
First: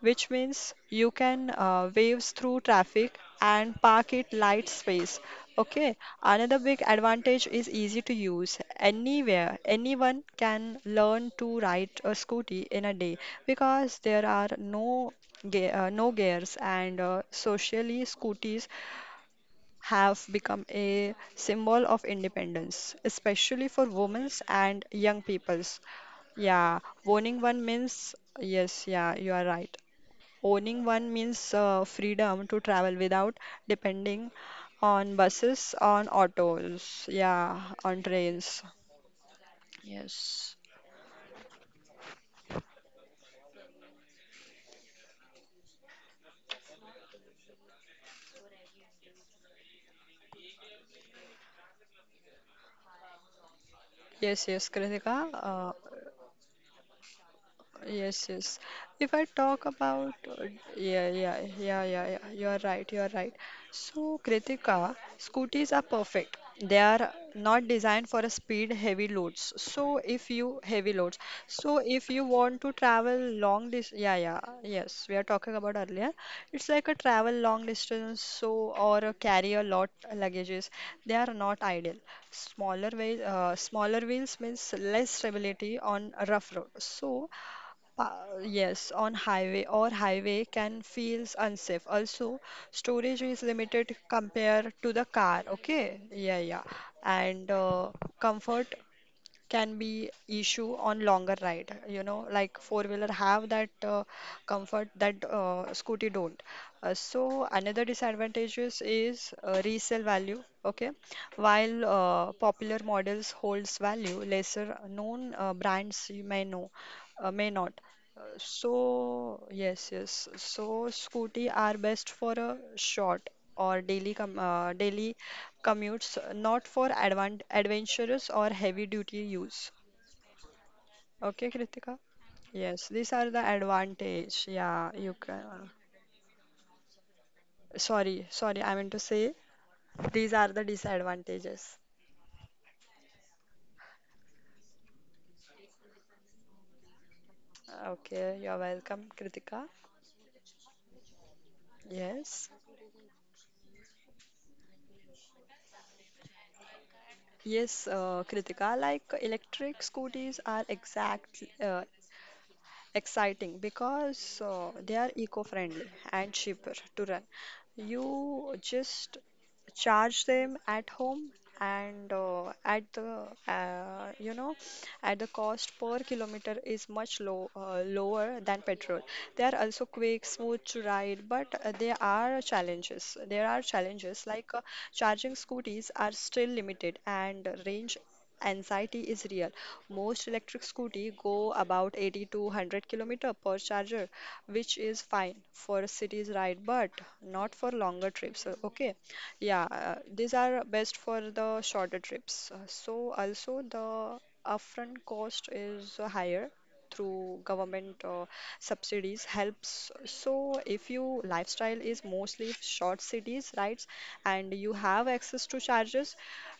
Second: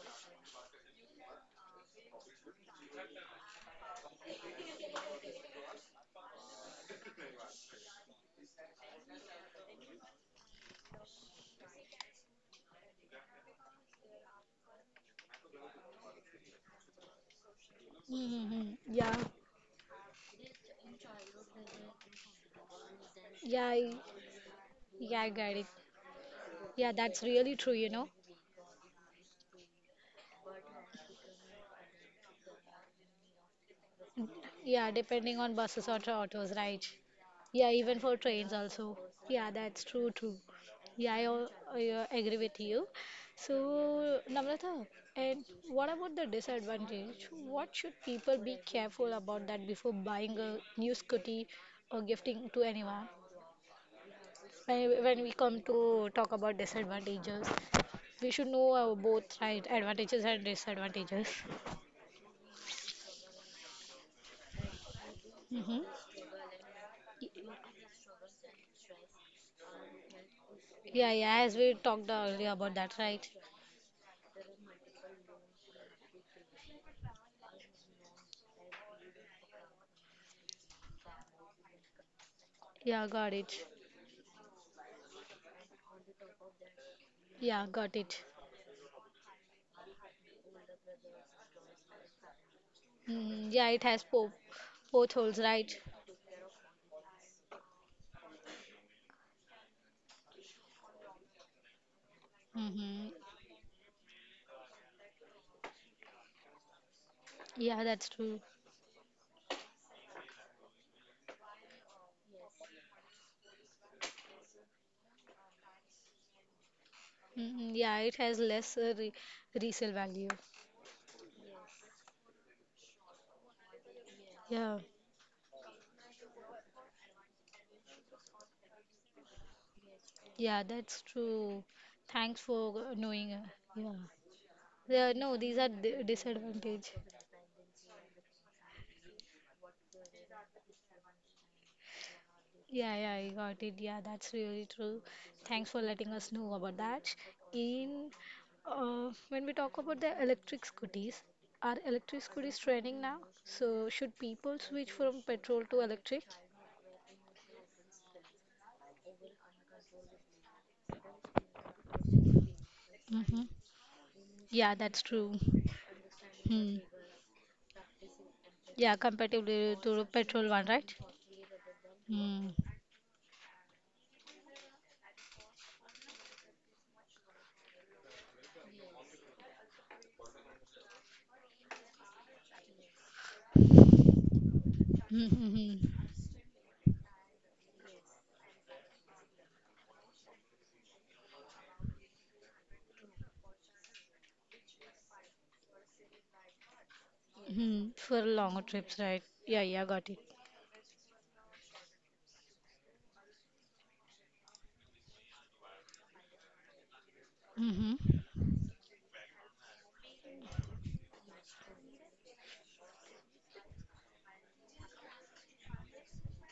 Speaker 1: which means you can waves through traffic and park it light space. Okay, another big advantage is easy to use. Anywhere, anyone can learn to ride a scooty in a day because there are no ge no gears, and socially scooties
Speaker 2: Mm-hmm. Yeah,
Speaker 1: have become a symbol of independence,
Speaker 2: yeah,
Speaker 1: especially for
Speaker 2: I,
Speaker 1: women and young
Speaker 2: yeah, I got it.
Speaker 1: peoples. Yeah,
Speaker 2: Yeah, that's
Speaker 1: owning
Speaker 2: really
Speaker 1: one
Speaker 2: true, you know.
Speaker 1: means yes, yeah, you are right. Owning one means freedom to travel without depending
Speaker 2: Yeah,
Speaker 1: on
Speaker 2: depending on
Speaker 1: buses,
Speaker 2: buses or
Speaker 1: on
Speaker 2: autos, right?
Speaker 1: autos, yeah,
Speaker 2: Yeah,
Speaker 1: on
Speaker 2: even for trains
Speaker 1: trains.
Speaker 2: also. Yeah, that's true too. Yeah, I, al- I agree with you. So, Namrata, and what about the disadvantage? What should people be careful about that before buying a new scooty or gifting to anyone?
Speaker 1: Yes, yes,
Speaker 2: When
Speaker 1: Kritika.
Speaker 2: we come to talk about disadvantages,
Speaker 1: Yes,
Speaker 2: we should
Speaker 1: yes.
Speaker 2: know our
Speaker 1: If I
Speaker 2: both
Speaker 1: talk
Speaker 2: right
Speaker 1: about,
Speaker 2: advantages and
Speaker 1: yeah,
Speaker 2: disadvantages.
Speaker 1: yeah, yeah, yeah, yeah, you are right, you are right. So, Kritika, scooters are
Speaker 2: Mm-hmm.
Speaker 1: perfect. They are not designed for a speed heavy loads. So, if you heavy
Speaker 2: Yeah,
Speaker 1: loads,
Speaker 2: yeah, as we
Speaker 1: so if
Speaker 2: talked
Speaker 1: you
Speaker 2: earlier
Speaker 1: want to
Speaker 2: about that,
Speaker 1: travel
Speaker 2: right?
Speaker 1: long distance, yes, we are talking about earlier. It's like a travel long distance, so or a carry a lot luggages. They are not ideal.
Speaker 2: Yeah, got it.
Speaker 1: Smaller wheels means less stability on a rough road. So
Speaker 2: Yeah, got it.
Speaker 1: Yes, on highway or highway can feels unsafe. Also, storage is
Speaker 2: Mm, yeah, it
Speaker 1: limited
Speaker 2: has po
Speaker 1: compared to the
Speaker 2: potholes,
Speaker 1: car.
Speaker 2: right?
Speaker 1: Okay, yeah, yeah, and comfort can be issue on longer ride, you know, like four wheeler
Speaker 2: Mm-hmm.
Speaker 1: have that comfort that scooty don't. So
Speaker 2: Yeah,
Speaker 1: another
Speaker 2: that's true.
Speaker 1: disadvantages is resale value, okay, while popular models holds value, lesser known brands you may know, may
Speaker 2: Mm,
Speaker 1: not.
Speaker 2: yeah, it
Speaker 1: Uh,
Speaker 2: has less
Speaker 1: so
Speaker 2: re
Speaker 1: yes
Speaker 2: resale
Speaker 1: yes
Speaker 2: value.
Speaker 1: so scooty are best for a short or
Speaker 2: Yeah,
Speaker 1: daily commutes, not for advan adventurous or heavy duty use.
Speaker 2: yeah, that's
Speaker 1: Okay,
Speaker 2: true.
Speaker 1: Kritika?
Speaker 2: Thanks
Speaker 1: Yes,
Speaker 2: for
Speaker 1: these are
Speaker 2: knowing.
Speaker 1: the
Speaker 2: Yeah,
Speaker 1: advantage. Yeah,
Speaker 2: yeah,
Speaker 1: you
Speaker 2: no, these are
Speaker 1: can.
Speaker 2: d disadvantage.
Speaker 1: Sorry, sorry, I meant to say these are the disadvantages.
Speaker 2: Yeah, yeah, I got it. Yeah, that's really true. Thanks for letting us know about that. In
Speaker 1: Okay, you're welcome,
Speaker 2: When we
Speaker 1: Kritika.
Speaker 2: talk about the electric scooters, are electric
Speaker 1: Yes.
Speaker 2: scooters trending now? So should people switch from petrol to electric?
Speaker 1: Yes, Kritika, like electric scooters are exact
Speaker 2: Mm-hmm.
Speaker 1: exciting because
Speaker 2: Yeah,
Speaker 1: they
Speaker 2: that's
Speaker 1: are
Speaker 2: true.
Speaker 1: eco-friendly and cheaper
Speaker 2: Hmm.
Speaker 1: to run. You
Speaker 2: Yeah,
Speaker 1: just
Speaker 2: comparatively to the
Speaker 1: charge
Speaker 2: petrol
Speaker 1: them
Speaker 2: one,
Speaker 1: at
Speaker 2: right?
Speaker 1: home and
Speaker 2: Hmm.
Speaker 1: uh, you know at the cost per kilometer is much low lower than petrol. They are also quick, smooth to ride, but There are challenges like charging scooters
Speaker 2: Mm-hmm.
Speaker 1: are still limited, and range anxiety is real. Most electric scooty go about 80 to 100 kilometer per charger, which is fine for cities ride, but not for longer
Speaker 2: Hmm. For
Speaker 1: trips.
Speaker 2: longer
Speaker 1: Okay,
Speaker 2: trips, right?
Speaker 1: yeah,
Speaker 2: Yeah, yeah, got
Speaker 1: these
Speaker 2: it.
Speaker 1: are best for the shorter trips. So also the upfront cost is higher, through government
Speaker 2: Mm-hmm.
Speaker 1: subsidies helps. So if you lifestyle is mostly short cities rides and you have access to charges,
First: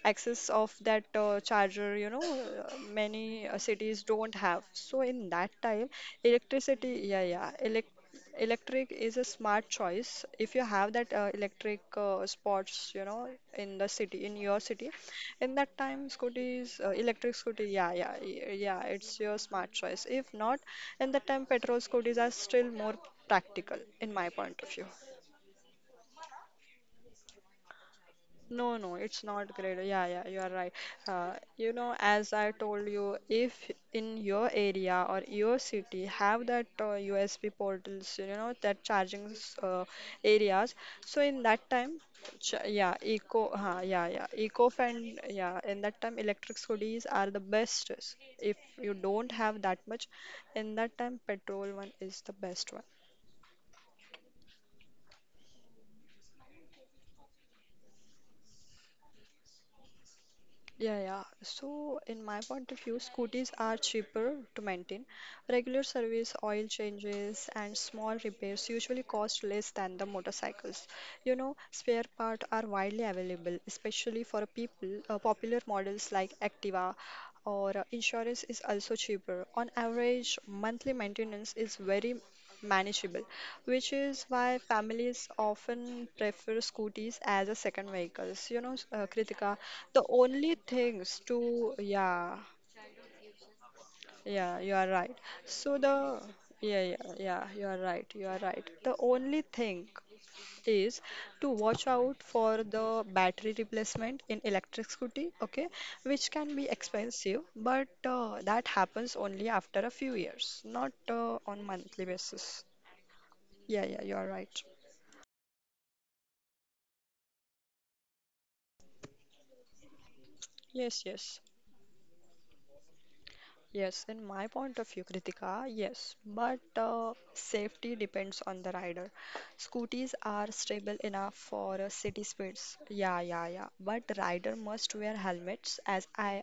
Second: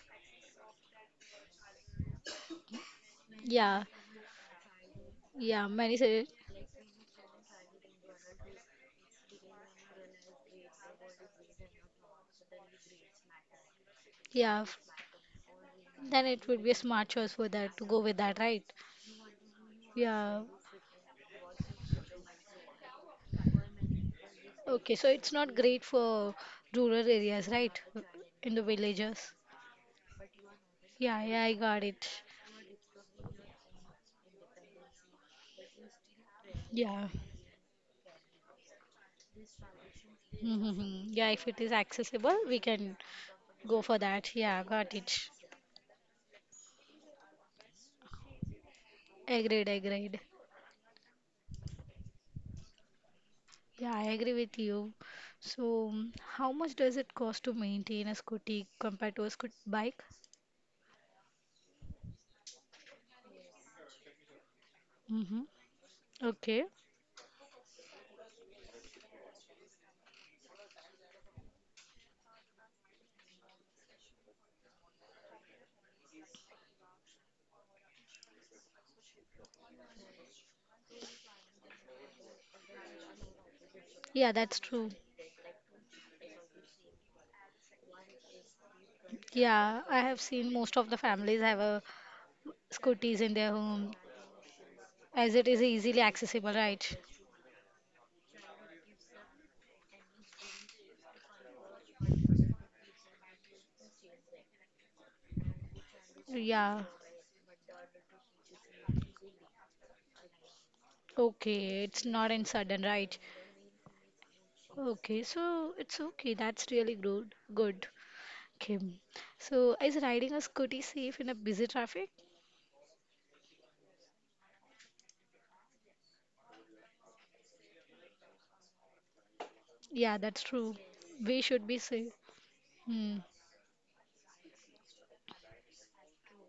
Speaker 1: access of that charger, you know, many
Speaker 2: Yeah,
Speaker 1: cities don't have, so in that
Speaker 2: yeah,
Speaker 1: time
Speaker 2: many say,
Speaker 1: electricity yeah yeah elect electric is a smart choice if you have that electric spots, you know, in the city, in your
Speaker 2: yeah,
Speaker 1: city, in that time
Speaker 2: then it would
Speaker 1: scooters
Speaker 2: be a smart
Speaker 1: electric
Speaker 2: choice for
Speaker 1: scooty
Speaker 2: that
Speaker 1: yeah
Speaker 2: to go
Speaker 1: yeah
Speaker 2: with that,
Speaker 1: y-
Speaker 2: right?
Speaker 1: yeah, it's your smart choice. If
Speaker 2: Yeah.
Speaker 1: not, in that time petrol scooters are still more practical in my point of view.
Speaker 2: Okay, so it's not great for rural areas, right? In the
Speaker 1: No, no, it's
Speaker 2: villages.
Speaker 1: not great. Yeah, yeah, you are right.
Speaker 2: Yeah, yeah, I
Speaker 1: You
Speaker 2: got
Speaker 1: know,
Speaker 2: it.
Speaker 1: as I told you, if in your area or your city have that
Speaker 2: Yeah.
Speaker 1: USB portals, you know, that areas,
Speaker 2: Mm-hmm.
Speaker 1: so
Speaker 2: Yeah, if
Speaker 1: in
Speaker 2: it is
Speaker 1: that time,
Speaker 2: accessible,
Speaker 1: ch
Speaker 2: we can
Speaker 1: yeah, eco,
Speaker 2: go
Speaker 1: huh,
Speaker 2: for
Speaker 1: yeah, yeah,
Speaker 2: that. Yeah,
Speaker 1: eco
Speaker 2: got it.
Speaker 1: friend, yeah, in that time, electric scooters are the best. If you don't have
Speaker 2: Agreed,
Speaker 1: that much,
Speaker 2: agreed.
Speaker 1: in that time, petrol one is the best one.
Speaker 2: Yeah, I agree with you. So, how much does it cost to maintain a scooty compared to a scoot bike?
Speaker 1: Yeah, yeah. So, in my point of view, scooters are cheaper to maintain.
Speaker 2: Mm-hmm.
Speaker 1: Regular service,
Speaker 2: Okay.
Speaker 1: oil changes, and small repairs usually cost less than the motorcycles. You know, spare parts are widely available, especially for popular models like Activa, or insurance is also cheaper. On average, monthly maintenance is very manageable, which is
Speaker 2: Yeah, that's
Speaker 1: why
Speaker 2: true.
Speaker 1: families often prefer scooters as a second vehicles. You know, Kritika,
Speaker 2: Yeah, I
Speaker 1: the
Speaker 2: have seen
Speaker 1: only
Speaker 2: most of the
Speaker 1: things
Speaker 2: families have
Speaker 1: to,
Speaker 2: a
Speaker 1: yeah,
Speaker 2: scooters in their home
Speaker 1: yeah, you are right.
Speaker 2: as it is
Speaker 1: So
Speaker 2: easily
Speaker 1: the,
Speaker 2: accessible,
Speaker 1: yeah,
Speaker 2: right?
Speaker 1: yeah, yeah, you are right, you are right. The only thing is to watch out for the battery replacement in electric scooty, okay, which can be
Speaker 2: Yeah.
Speaker 1: expensive, but that happens only after a few years, not on
Speaker 2: Okay, it's
Speaker 1: monthly
Speaker 2: not in
Speaker 1: basis.
Speaker 2: sudden, right?
Speaker 1: Yeah, yeah, you are right.
Speaker 2: Okay, so it's okay. That's really good. Good. Okay. So is riding a scooty
Speaker 1: Yes,
Speaker 2: safe in a
Speaker 1: yes.
Speaker 2: busy traffic?
Speaker 1: Yes, in my point of view, Kritika, yes, but safety depends on the rider.
Speaker 2: Yeah,
Speaker 1: Scooties
Speaker 2: that's
Speaker 1: are
Speaker 2: true.
Speaker 1: stable enough
Speaker 2: We should be
Speaker 1: for
Speaker 2: safe.
Speaker 1: city speeds.
Speaker 2: Hmm.
Speaker 1: Yeah, yeah, yeah. But rider must wear helmets, as I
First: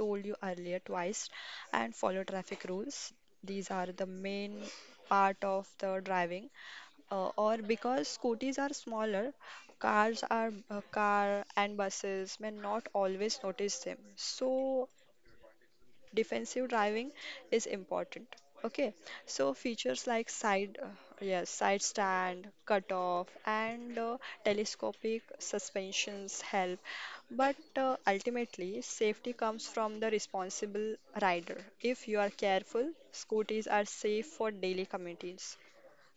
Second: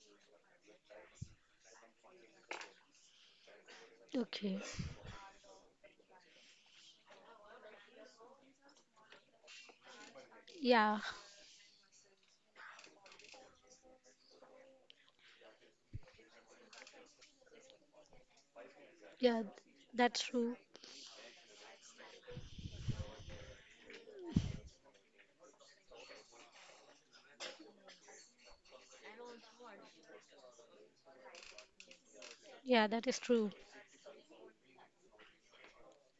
Speaker 1: told you earlier twice, and follow traffic rules. These are the
Speaker 2: Okay.
Speaker 1: main part of the driving. Or Because scooties are smaller,
Speaker 2: Yeah.
Speaker 1: car and buses may not always notice them. So defensive driving is important, okay,
Speaker 2: Yeah,
Speaker 1: so features
Speaker 2: that's
Speaker 1: like
Speaker 2: true.
Speaker 1: side yes, side stand cutoff and telescopic suspensions help, but ultimately safety comes from the responsible rider. If you are
Speaker 2: Yeah,
Speaker 1: careful,
Speaker 2: that is true.
Speaker 1: scooters are safe for daily commuters.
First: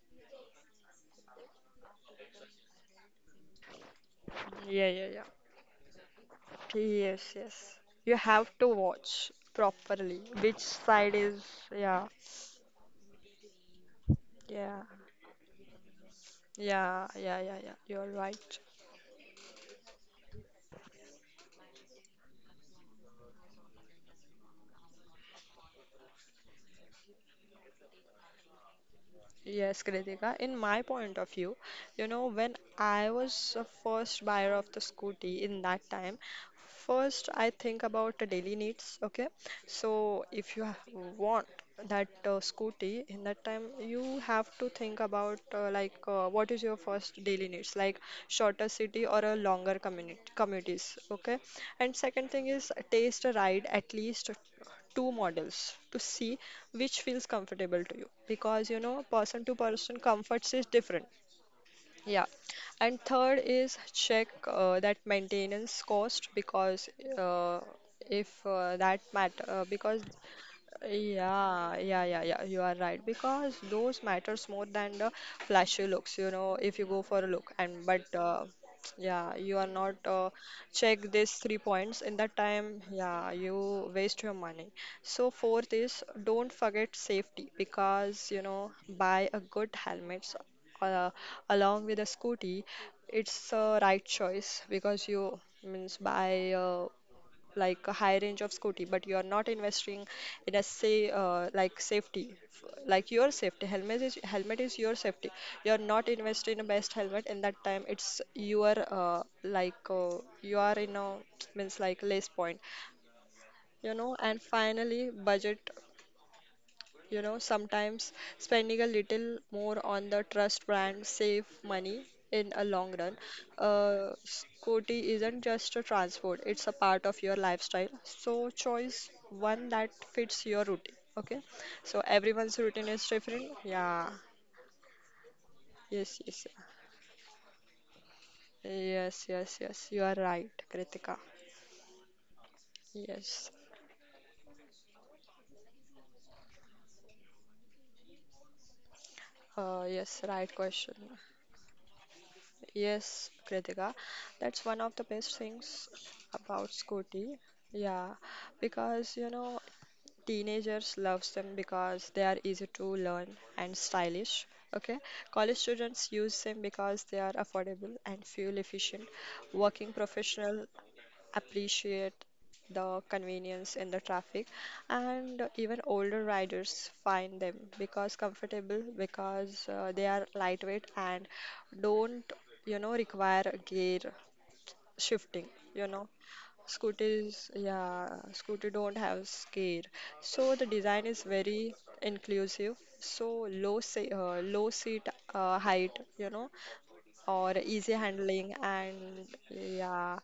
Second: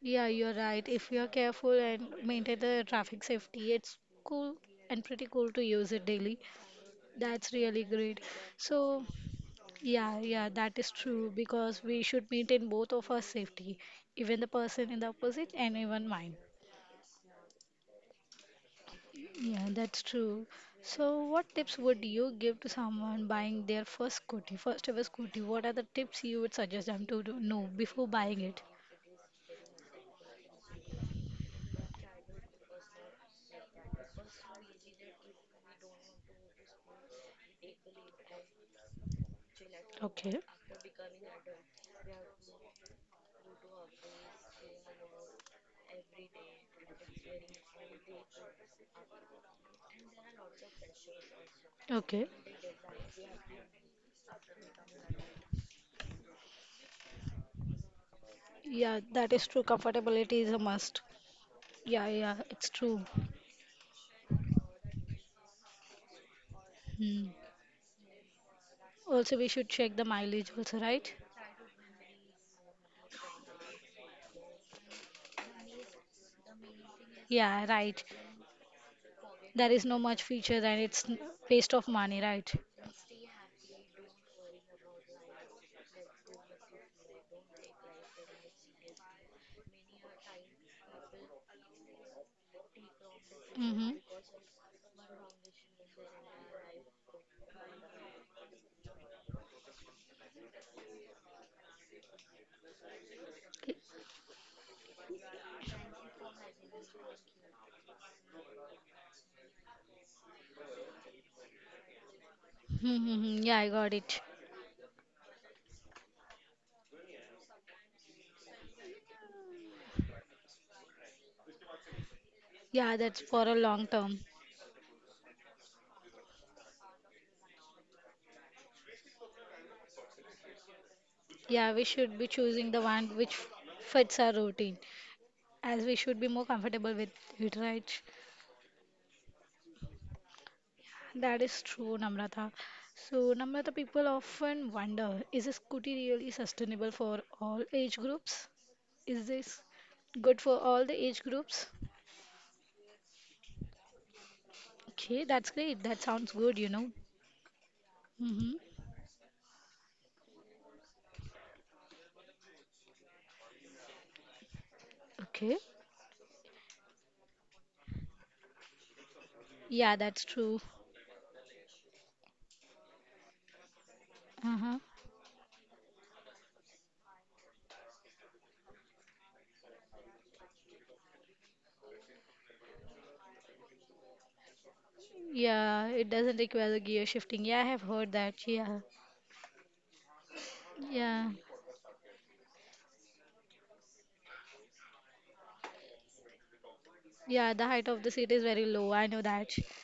Speaker 2: Yeah, you're right. If you're careful and maintain the traffic safety, it's cool
Speaker 1: Yeah,
Speaker 2: and
Speaker 1: yeah, yeah.
Speaker 2: pretty cool to use it daily.
Speaker 1: Yes,
Speaker 2: That's
Speaker 1: yes.
Speaker 2: really
Speaker 1: You
Speaker 2: great.
Speaker 1: have to
Speaker 2: So,
Speaker 1: watch properly
Speaker 2: yeah, yeah,
Speaker 1: which
Speaker 2: that is
Speaker 1: side
Speaker 2: true
Speaker 1: is,
Speaker 2: because we
Speaker 1: yeah,
Speaker 2: should maintain both of our safety, even the
Speaker 1: yeah,
Speaker 2: person in the opposite and even mine.
Speaker 1: yeah you're right.
Speaker 2: Yeah, that's true. So, what tips would you give to someone buying their first scooty, first ever scooty? What are the tips you would suggest them to do, know before buying it?
Speaker 1: Yes, Kritika. In my point of view, you know, when I was a first buyer of the scooty in that time, first I think about the daily needs. Okay, so
Speaker 2: Okay,
Speaker 1: if you want that scooty in that time, you have to think about what is your first daily needs, like shorter city or a longer commute communities. Okay, and
Speaker 2: okay.
Speaker 1: second thing is taste a ride at least two models to see which feels comfortable to you, because you
Speaker 2: Yeah,
Speaker 1: know
Speaker 2: that
Speaker 1: person
Speaker 2: is
Speaker 1: to
Speaker 2: true.
Speaker 1: person
Speaker 2: Comfortability is
Speaker 1: comforts
Speaker 2: a
Speaker 1: is
Speaker 2: must.
Speaker 1: different.
Speaker 2: Yeah,
Speaker 1: Yeah,
Speaker 2: yeah, it's
Speaker 1: and
Speaker 2: true.
Speaker 1: third is check that maintenance cost, because
Speaker 2: Hmm.
Speaker 1: uh, if that
Speaker 2: Also,
Speaker 1: matter
Speaker 2: we should check the
Speaker 1: because
Speaker 2: mileage also, right?
Speaker 1: yeah, yeah, yeah, yeah, you are right, because those matters more than the flashy looks. You know, if you go for a
Speaker 2: Yeah,
Speaker 1: look and
Speaker 2: right.
Speaker 1: but yeah, you
Speaker 2: There
Speaker 1: are
Speaker 2: is no
Speaker 1: not
Speaker 2: much feature and it's n-
Speaker 1: check these
Speaker 2: waste
Speaker 1: three
Speaker 2: of
Speaker 1: points
Speaker 2: money,
Speaker 1: in
Speaker 2: right?
Speaker 1: that time. Yeah, you waste your money. So fourth is don't forget safety, because you know buy a good helmet uh, along with a scooty. It's
Speaker 2: Mm-hmm.
Speaker 1: a right choice, because you means buy a like a high range of scooty but you are not investing in a say like safety f- like your safety helmet is your safety. You are not investing in a best helmet in that time, it's you are you are in a means like less point,
Speaker 2: Mm-hmm. Mm-hmm. Yeah, I got
Speaker 1: you know.
Speaker 2: it.
Speaker 1: And finally budget, you know, sometimes spending a little more on the trust brand save money in a long
Speaker 2: Yeah,
Speaker 1: run.
Speaker 2: that's for a long term.
Speaker 1: Scooty isn't just a transport, it's a part of your lifestyle. So choose one that fits your routine. Okay.
Speaker 2: Yeah, we
Speaker 1: So
Speaker 2: should be
Speaker 1: everyone's
Speaker 2: choosing the
Speaker 1: routine is
Speaker 2: one which
Speaker 1: different. Yeah.
Speaker 2: fits our routine, as we
Speaker 1: Yes,
Speaker 2: should be
Speaker 1: yes. Yeah.
Speaker 2: more comfortable with it, right?
Speaker 1: Yes, yes, yes. You are right, Kritika.
Speaker 2: That is true, Namrata. So,
Speaker 1: Yes.
Speaker 2: Namrata, people often wonder, is a scooty really sustainable for all age groups? Is this
Speaker 1: Yes, right
Speaker 2: good for
Speaker 1: question.
Speaker 2: all the age groups?
Speaker 1: Yes, Kritika, that's one of the best
Speaker 2: Okay, that's
Speaker 1: things
Speaker 2: great. That sounds
Speaker 1: about
Speaker 2: good,
Speaker 1: Scooty. Yeah,
Speaker 2: Mm-hmm.
Speaker 1: because you know teenagers loves them, because they are easy to learn and stylish. Okay, college
Speaker 2: Okay.
Speaker 1: students use them because they are affordable and fuel efficient. Working
Speaker 2: Yeah, that's true.
Speaker 1: professional appreciate the convenience in the traffic,
Speaker 2: Uh-huh.
Speaker 1: and even older riders find them because comfortable, because they are lightweight and don't, you know, require gear shifting. You
Speaker 2: Yeah,
Speaker 1: know,
Speaker 2: it doesn't require the gear shifting. Yeah, I have heard that.
Speaker 1: scooter
Speaker 2: Yeah.
Speaker 1: don't have gear, so the design is
Speaker 2: Yeah.
Speaker 1: very inclusive, so low seat height, you know, or
Speaker 2: Yeah,
Speaker 1: easy
Speaker 2: the height of the
Speaker 1: handling,
Speaker 2: seat is very
Speaker 1: and
Speaker 2: low. I know that.
Speaker 1: yeah,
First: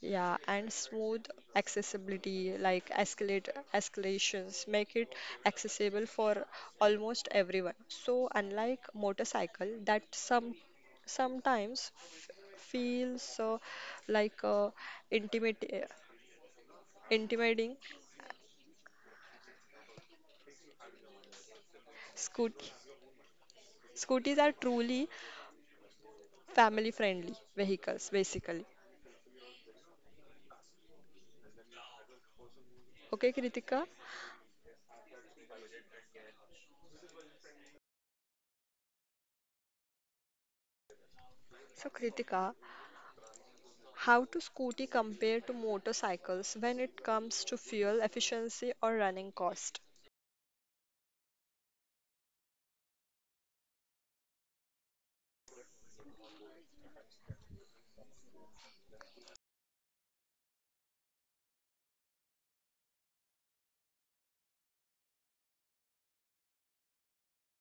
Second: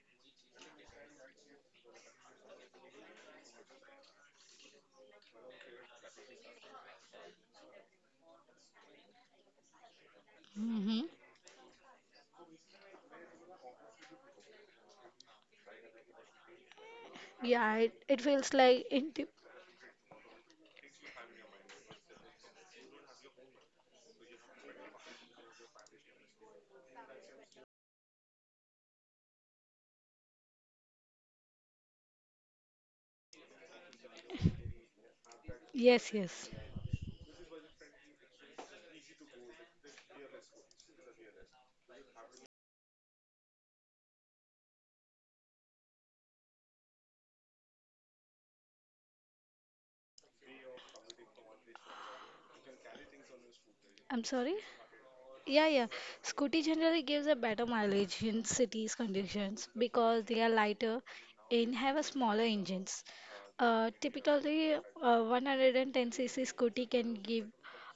Speaker 1: yeah, and smooth accessibility like escalate escalations make it accessible for almost everyone. So unlike motorcycle that some
Speaker 2: Mm-hmm.
Speaker 1: sometimes feels like intimate
Speaker 2: Yeah,
Speaker 1: intimidating,
Speaker 2: it feels like inti-
Speaker 1: scoot scooties are truly family friendly vehicles basically, okay, Kritika?
Speaker 2: Yes, yes.
Speaker 1: So Kritika, how to scooty compare to motorcycles when it comes to fuel efficiency or running cost?
Speaker 2: I'm sorry. Yeah, yeah. Scooty generally gives a better mileage in cities conditions because they are lighter and have a smaller engines. Typically, 110cc scooty can give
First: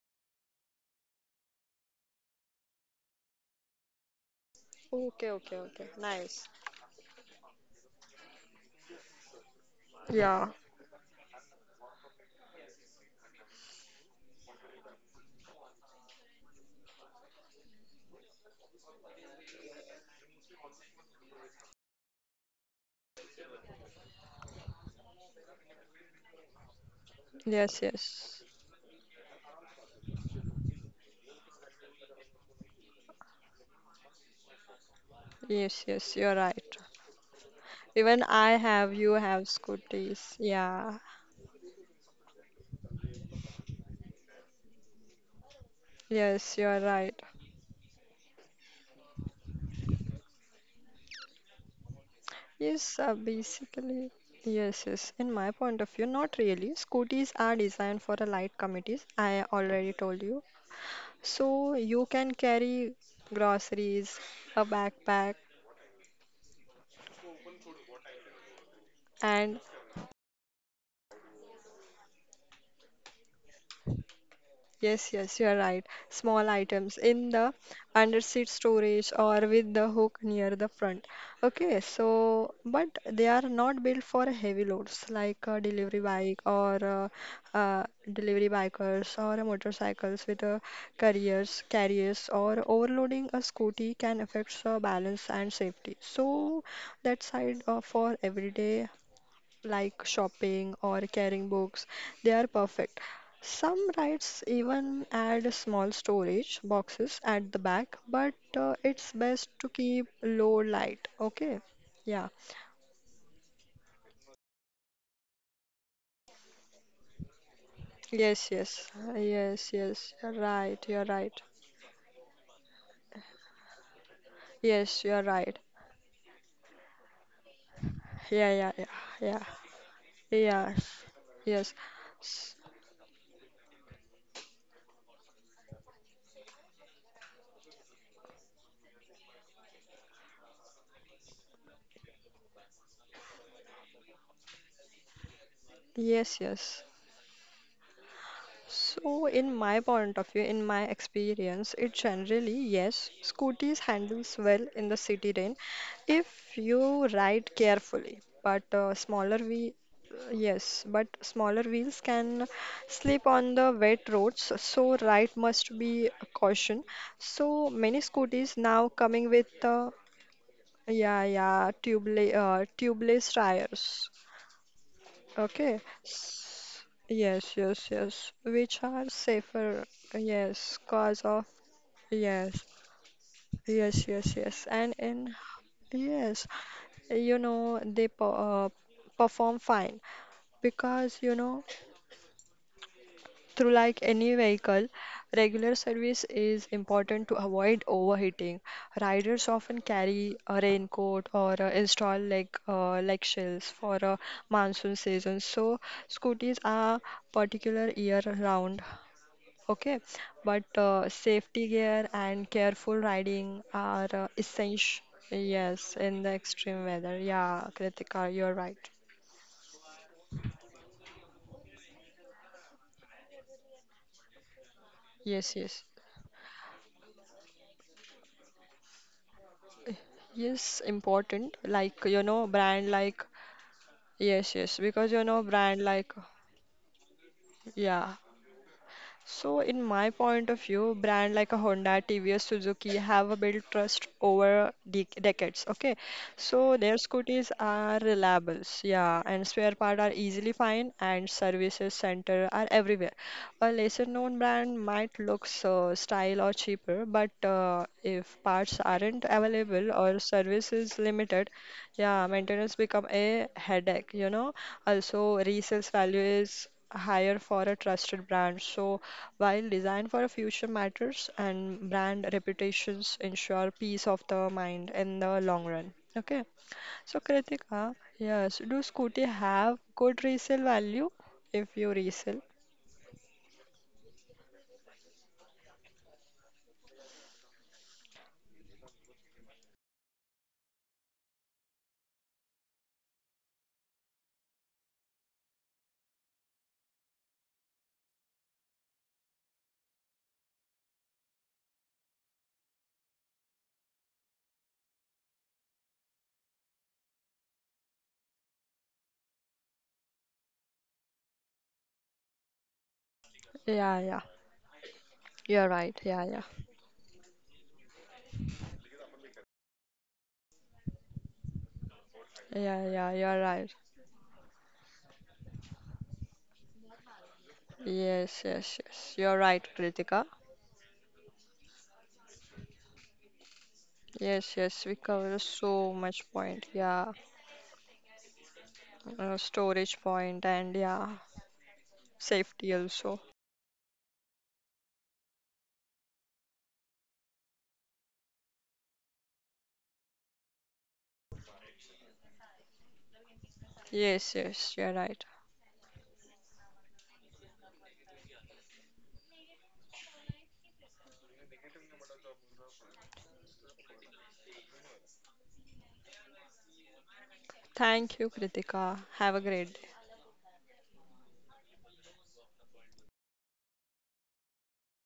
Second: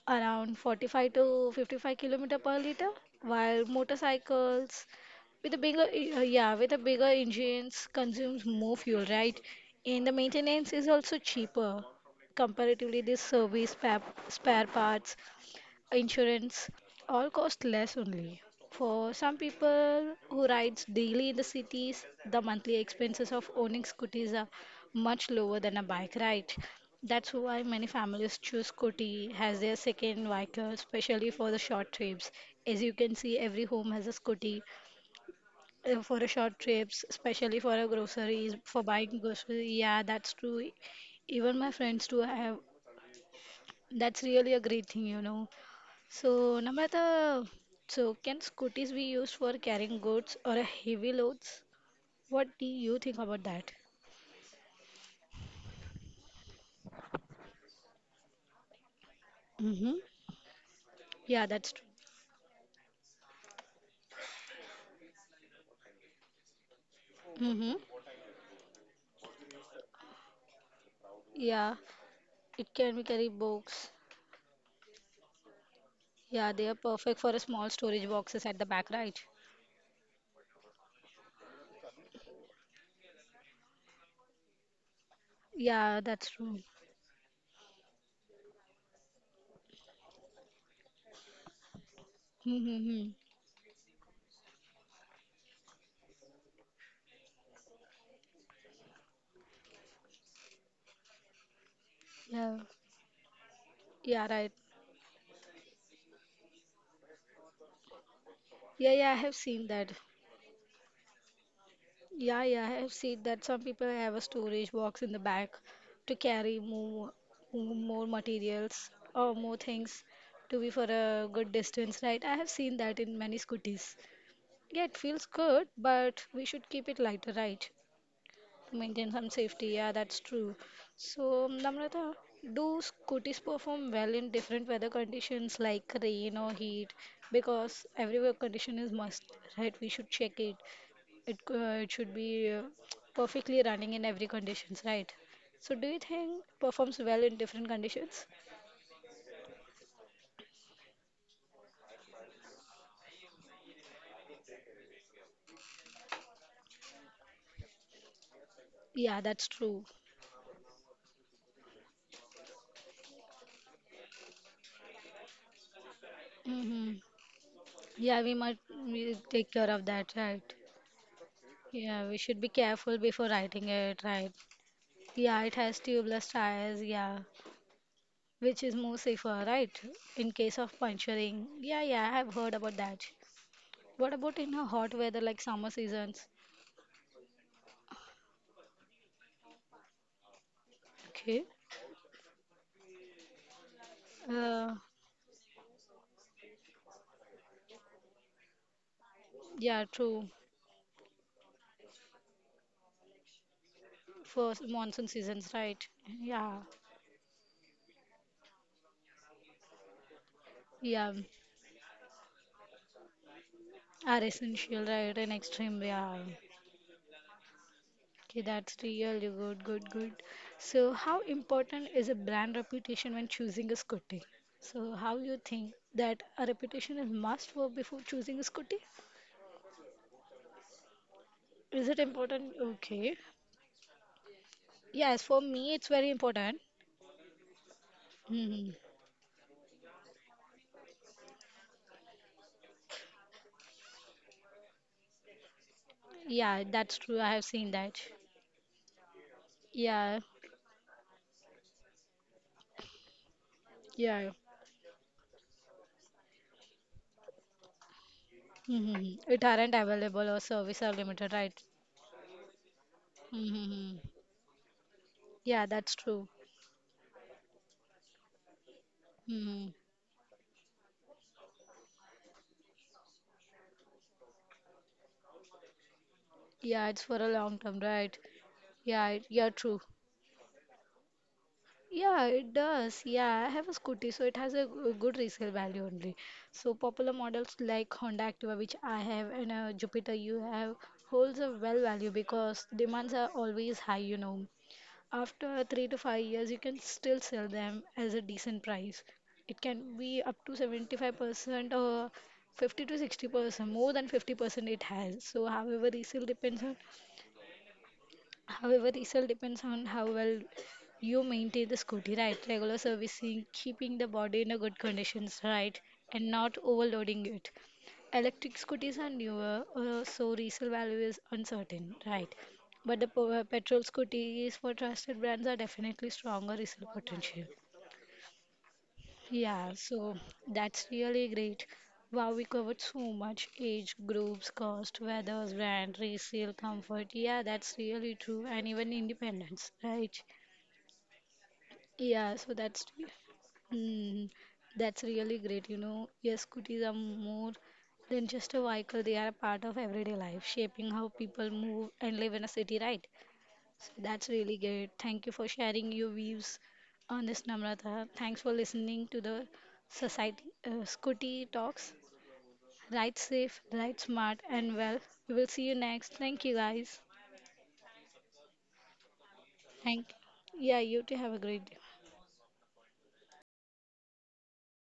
Speaker 2: around 45 to 55 kilometer per liter, while motorcycles
Speaker 1: Okay,
Speaker 2: with
Speaker 1: okay,
Speaker 2: a
Speaker 1: okay. Nice.
Speaker 2: yeah, with a bigger engines consumes more fuel, right? And the
Speaker 1: Yeah,
Speaker 2: maintenance is also cheaper comparatively. This spare parts insurance all cost less only. For some people who rides daily in the cities, the monthly expenses of owning scooters are much lower than a bike ride. That's why
Speaker 1: yes,
Speaker 2: many families
Speaker 1: yes,
Speaker 2: choose scooty as their second vehicle, especially for the short trips. As you can see, every home has a scooty
Speaker 1: yes, yes,
Speaker 2: for a
Speaker 1: you're
Speaker 2: short
Speaker 1: right.
Speaker 2: trips, especially for a
Speaker 1: Even
Speaker 2: groceries,
Speaker 1: I
Speaker 2: for
Speaker 1: have, you
Speaker 2: buying
Speaker 1: have
Speaker 2: groceries. Yeah, that's
Speaker 1: scooties.
Speaker 2: true.
Speaker 1: Yeah,
Speaker 2: Even my friends too have. That's really a great thing,
Speaker 1: yes,
Speaker 2: So,
Speaker 1: you're right.
Speaker 2: Namrata, so can scooters be used for carrying goods or heavy loads? What do you
Speaker 1: Yes,
Speaker 2: think about that?
Speaker 1: basically, yes, yes. In my point of view, not really. Scooties are designed for the light committees, I
Speaker 2: Mm-hmm.
Speaker 1: already told you.
Speaker 2: Yeah, that's
Speaker 1: So
Speaker 2: true.
Speaker 1: you can carry groceries, a backpack,
Speaker 2: Mm-hmm.
Speaker 1: and
Speaker 2: Yeah, it can be carry books.
Speaker 1: yes, yes, you are right. Small
Speaker 2: Yeah, they are
Speaker 1: items
Speaker 2: perfect
Speaker 1: in
Speaker 2: for a
Speaker 1: the
Speaker 2: small storage boxes
Speaker 1: underseat
Speaker 2: at the back,
Speaker 1: storage,
Speaker 2: right?
Speaker 1: or with the hook near the front. Okay, so but they are not built for heavy loads, like a delivery
Speaker 2: Yeah, that's
Speaker 1: bike
Speaker 2: true.
Speaker 1: or uh, uh, delivery bikers, or a motorcycles with a carriers, or
Speaker 2: Mm-hmm.
Speaker 1: overloading a scooty can affect balance and safety. So that side, for everyday like shopping or carrying books, they are
Speaker 2: Yeah,
Speaker 1: perfect. Some
Speaker 2: yeah,
Speaker 1: rides
Speaker 2: right.
Speaker 1: even add small storage boxes at the back, but
Speaker 2: Yeah, yeah,
Speaker 1: it's
Speaker 2: I have
Speaker 1: best
Speaker 2: seen
Speaker 1: to
Speaker 2: that.
Speaker 1: keep low light. Okay? Yeah.
Speaker 2: Yeah, yeah, I've seen that some people have a storage box in the back to carry more, more
Speaker 1: Yes,
Speaker 2: materials
Speaker 1: yes.
Speaker 2: or more
Speaker 1: Yes,
Speaker 2: things
Speaker 1: yes. You're
Speaker 2: to be
Speaker 1: right.
Speaker 2: for
Speaker 1: You're
Speaker 2: a
Speaker 1: right.
Speaker 2: good distance, right? I have seen that in many scooters. Yeah, it
Speaker 1: Yes, you're
Speaker 2: feels
Speaker 1: right.
Speaker 2: good, but we should keep it lighter, right?
Speaker 1: Yeah,
Speaker 2: To
Speaker 1: yeah, yeah,
Speaker 2: maintain some
Speaker 1: yeah.
Speaker 2: safety. Yeah, that's true.
Speaker 1: Yes,
Speaker 2: So,
Speaker 1: yes.
Speaker 2: Namrata,
Speaker 1: S-
Speaker 2: do scooters perform well in different weather conditions like rain or heat? Because every weather condition is must, right? We should check it. It, it should be perfectly running in every conditions, right? So do you think
Speaker 1: Yes, yes.
Speaker 2: performs well in different conditions?
Speaker 1: So, in my point of view, in my experience, it generally, yes, scooties handles well in the city rain if you ride carefully. But
Speaker 2: Yeah, that's true.
Speaker 1: yes, but smaller wheels can slip on the wet roads, so ride must be caution.
Speaker 2: Mm-hmm.
Speaker 1: So
Speaker 2: Yeah,
Speaker 1: many scooties now
Speaker 2: we take
Speaker 1: coming
Speaker 2: care
Speaker 1: with
Speaker 2: of that, right? Yeah, we should be careful before
Speaker 1: tubeless
Speaker 2: riding it,
Speaker 1: tires.
Speaker 2: right? Yeah, it has
Speaker 1: Okay.
Speaker 2: tubeless tires, yeah,
Speaker 1: Yes, yes, yes.
Speaker 2: which is
Speaker 1: Which
Speaker 2: more
Speaker 1: are
Speaker 2: safer, right?
Speaker 1: safer.
Speaker 2: In case of
Speaker 1: Yes, cause of.
Speaker 2: puncturing. Yeah, yeah, I have heard
Speaker 1: Yes,
Speaker 2: about that.
Speaker 1: yes,
Speaker 2: What
Speaker 1: yes,
Speaker 2: about in a
Speaker 1: yes.
Speaker 2: hot
Speaker 1: And
Speaker 2: weather
Speaker 1: in.
Speaker 2: like summer seasons?
Speaker 1: Yes, you know, they perform fine because, you
Speaker 2: Okay.
Speaker 1: know, through like any
Speaker 2: Uh,
Speaker 1: vehicle, regular service is important to avoid overheating. Riders often
Speaker 2: yeah, true.
Speaker 1: carry a raincoat or install like shells for a
Speaker 2: For
Speaker 1: monsoon
Speaker 2: monsoon
Speaker 1: season.
Speaker 2: seasons,
Speaker 1: So
Speaker 2: right?
Speaker 1: scooties
Speaker 2: Yeah,
Speaker 1: are particular year round. Okay, but
Speaker 2: yeah,
Speaker 1: safety gear and careful riding are
Speaker 2: are essential,
Speaker 1: essential.
Speaker 2: right? And extreme,
Speaker 1: Yes,
Speaker 2: yeah.
Speaker 1: in the extreme weather. Yeah, Kritika,
Speaker 2: Okay,
Speaker 1: you're
Speaker 2: that's
Speaker 1: right.
Speaker 2: really good, good, good. So, how important is a brand reputation when choosing a scooty? So, how you
Speaker 1: Yes,
Speaker 2: think
Speaker 1: yes.
Speaker 2: that a reputation is must for before choosing a scooty?
Speaker 1: Yes, important.
Speaker 2: Is it
Speaker 1: Like, you know,
Speaker 2: important?
Speaker 1: brand
Speaker 2: Okay.
Speaker 1: like yes, yes, because
Speaker 2: Yes,
Speaker 1: you
Speaker 2: for
Speaker 1: know
Speaker 2: me,
Speaker 1: brand
Speaker 2: it's very
Speaker 1: like
Speaker 2: important.
Speaker 1: yeah,
Speaker 2: Hmm.
Speaker 1: so, in my point of view, brand like a Honda, TVS, Suzuki have built trust over de decades. Okay,
Speaker 2: Yeah,
Speaker 1: so
Speaker 2: that's
Speaker 1: their
Speaker 2: true. I have
Speaker 1: scooters
Speaker 2: seen
Speaker 1: are
Speaker 2: that.
Speaker 1: reliable, yeah, and spare part are
Speaker 2: Yeah,
Speaker 1: easily find, and services center are everywhere. A lesser
Speaker 2: yeah.
Speaker 1: known brand might look so style or cheaper, but if parts
Speaker 2: Hmm.
Speaker 1: aren't
Speaker 2: It aren't
Speaker 1: available or
Speaker 2: available or
Speaker 1: service
Speaker 2: service are
Speaker 1: is
Speaker 2: limited,
Speaker 1: limited,
Speaker 2: right?
Speaker 1: yeah, maintenance become a
Speaker 2: Mm-hmm.
Speaker 1: headache. You know, also
Speaker 2: Yeah,
Speaker 1: resales
Speaker 2: that's
Speaker 1: value
Speaker 2: true.
Speaker 1: is higher for a trusted brand. So
Speaker 2: Hmm.
Speaker 1: while design for a future matters, and brand reputations ensure peace of the mind in the long run. Okay.
Speaker 2: Yeah, it's for a
Speaker 1: So
Speaker 2: long term,
Speaker 1: Kritika,
Speaker 2: right?
Speaker 1: yes, do scooty
Speaker 2: Yeah, true.
Speaker 1: have good resale value if you
Speaker 2: Yeah, it
Speaker 1: resell?
Speaker 2: does. Yeah, I have a scooty, so it has a g- good resale value only. So popular models like Honda Activa, which I have, and Jupiter you have, holds a well value because demands are always high, After 3 to 5 years, you can still sell them as a decent price. It can be up to 75% or 50 to 60%, more than 50% it has. So, however, resale depends on However, result depends on how well you maintain the scooty, right? Regular servicing,
Speaker 1: Yeah,
Speaker 2: keeping the
Speaker 1: yeah.
Speaker 2: body in a good conditions,
Speaker 1: You're
Speaker 2: right?
Speaker 1: right. Yeah,
Speaker 2: And
Speaker 1: yeah.
Speaker 2: not overloading it. Electric scooters are newer, so resale value is uncertain, right?
Speaker 1: Yeah,
Speaker 2: But
Speaker 1: yeah,
Speaker 2: the
Speaker 1: you're right.
Speaker 2: petrol scooters for trusted brands are definitely stronger resale potential.
Speaker 1: Yes, yes, yes. You're right,
Speaker 2: Yeah, so
Speaker 1: Kritika.
Speaker 2: that's really great. Wow, we covered so much age groups,
Speaker 1: Yes, yes, we
Speaker 2: cost,
Speaker 1: cover
Speaker 2: weathers,
Speaker 1: so
Speaker 2: brand,
Speaker 1: much
Speaker 2: resale,
Speaker 1: point. Yeah,
Speaker 2: comfort. Yeah, that's really true. And even independence,
Speaker 1: storage
Speaker 2: right?
Speaker 1: point and yeah,
Speaker 2: Yeah, so
Speaker 1: safety
Speaker 2: that's
Speaker 1: also.
Speaker 2: hmm, that's really great. Yes, scooters are more than just a vehicle, they are a part of everyday life, shaping how people move and live in a city, right? That's
Speaker 1: Yes,
Speaker 2: really
Speaker 1: yes, you're
Speaker 2: great.
Speaker 1: right.
Speaker 2: Thank you for sharing your views on this, Namrata. Thanks for listening to the Society Scooty Talks. Ride safe, ride smart, and well. We will see you next. Thank you, guys.
Speaker 1: Thank you, Kritika. Have a great day.
Speaker 2: Thank. Yeah, you too. Have a great day.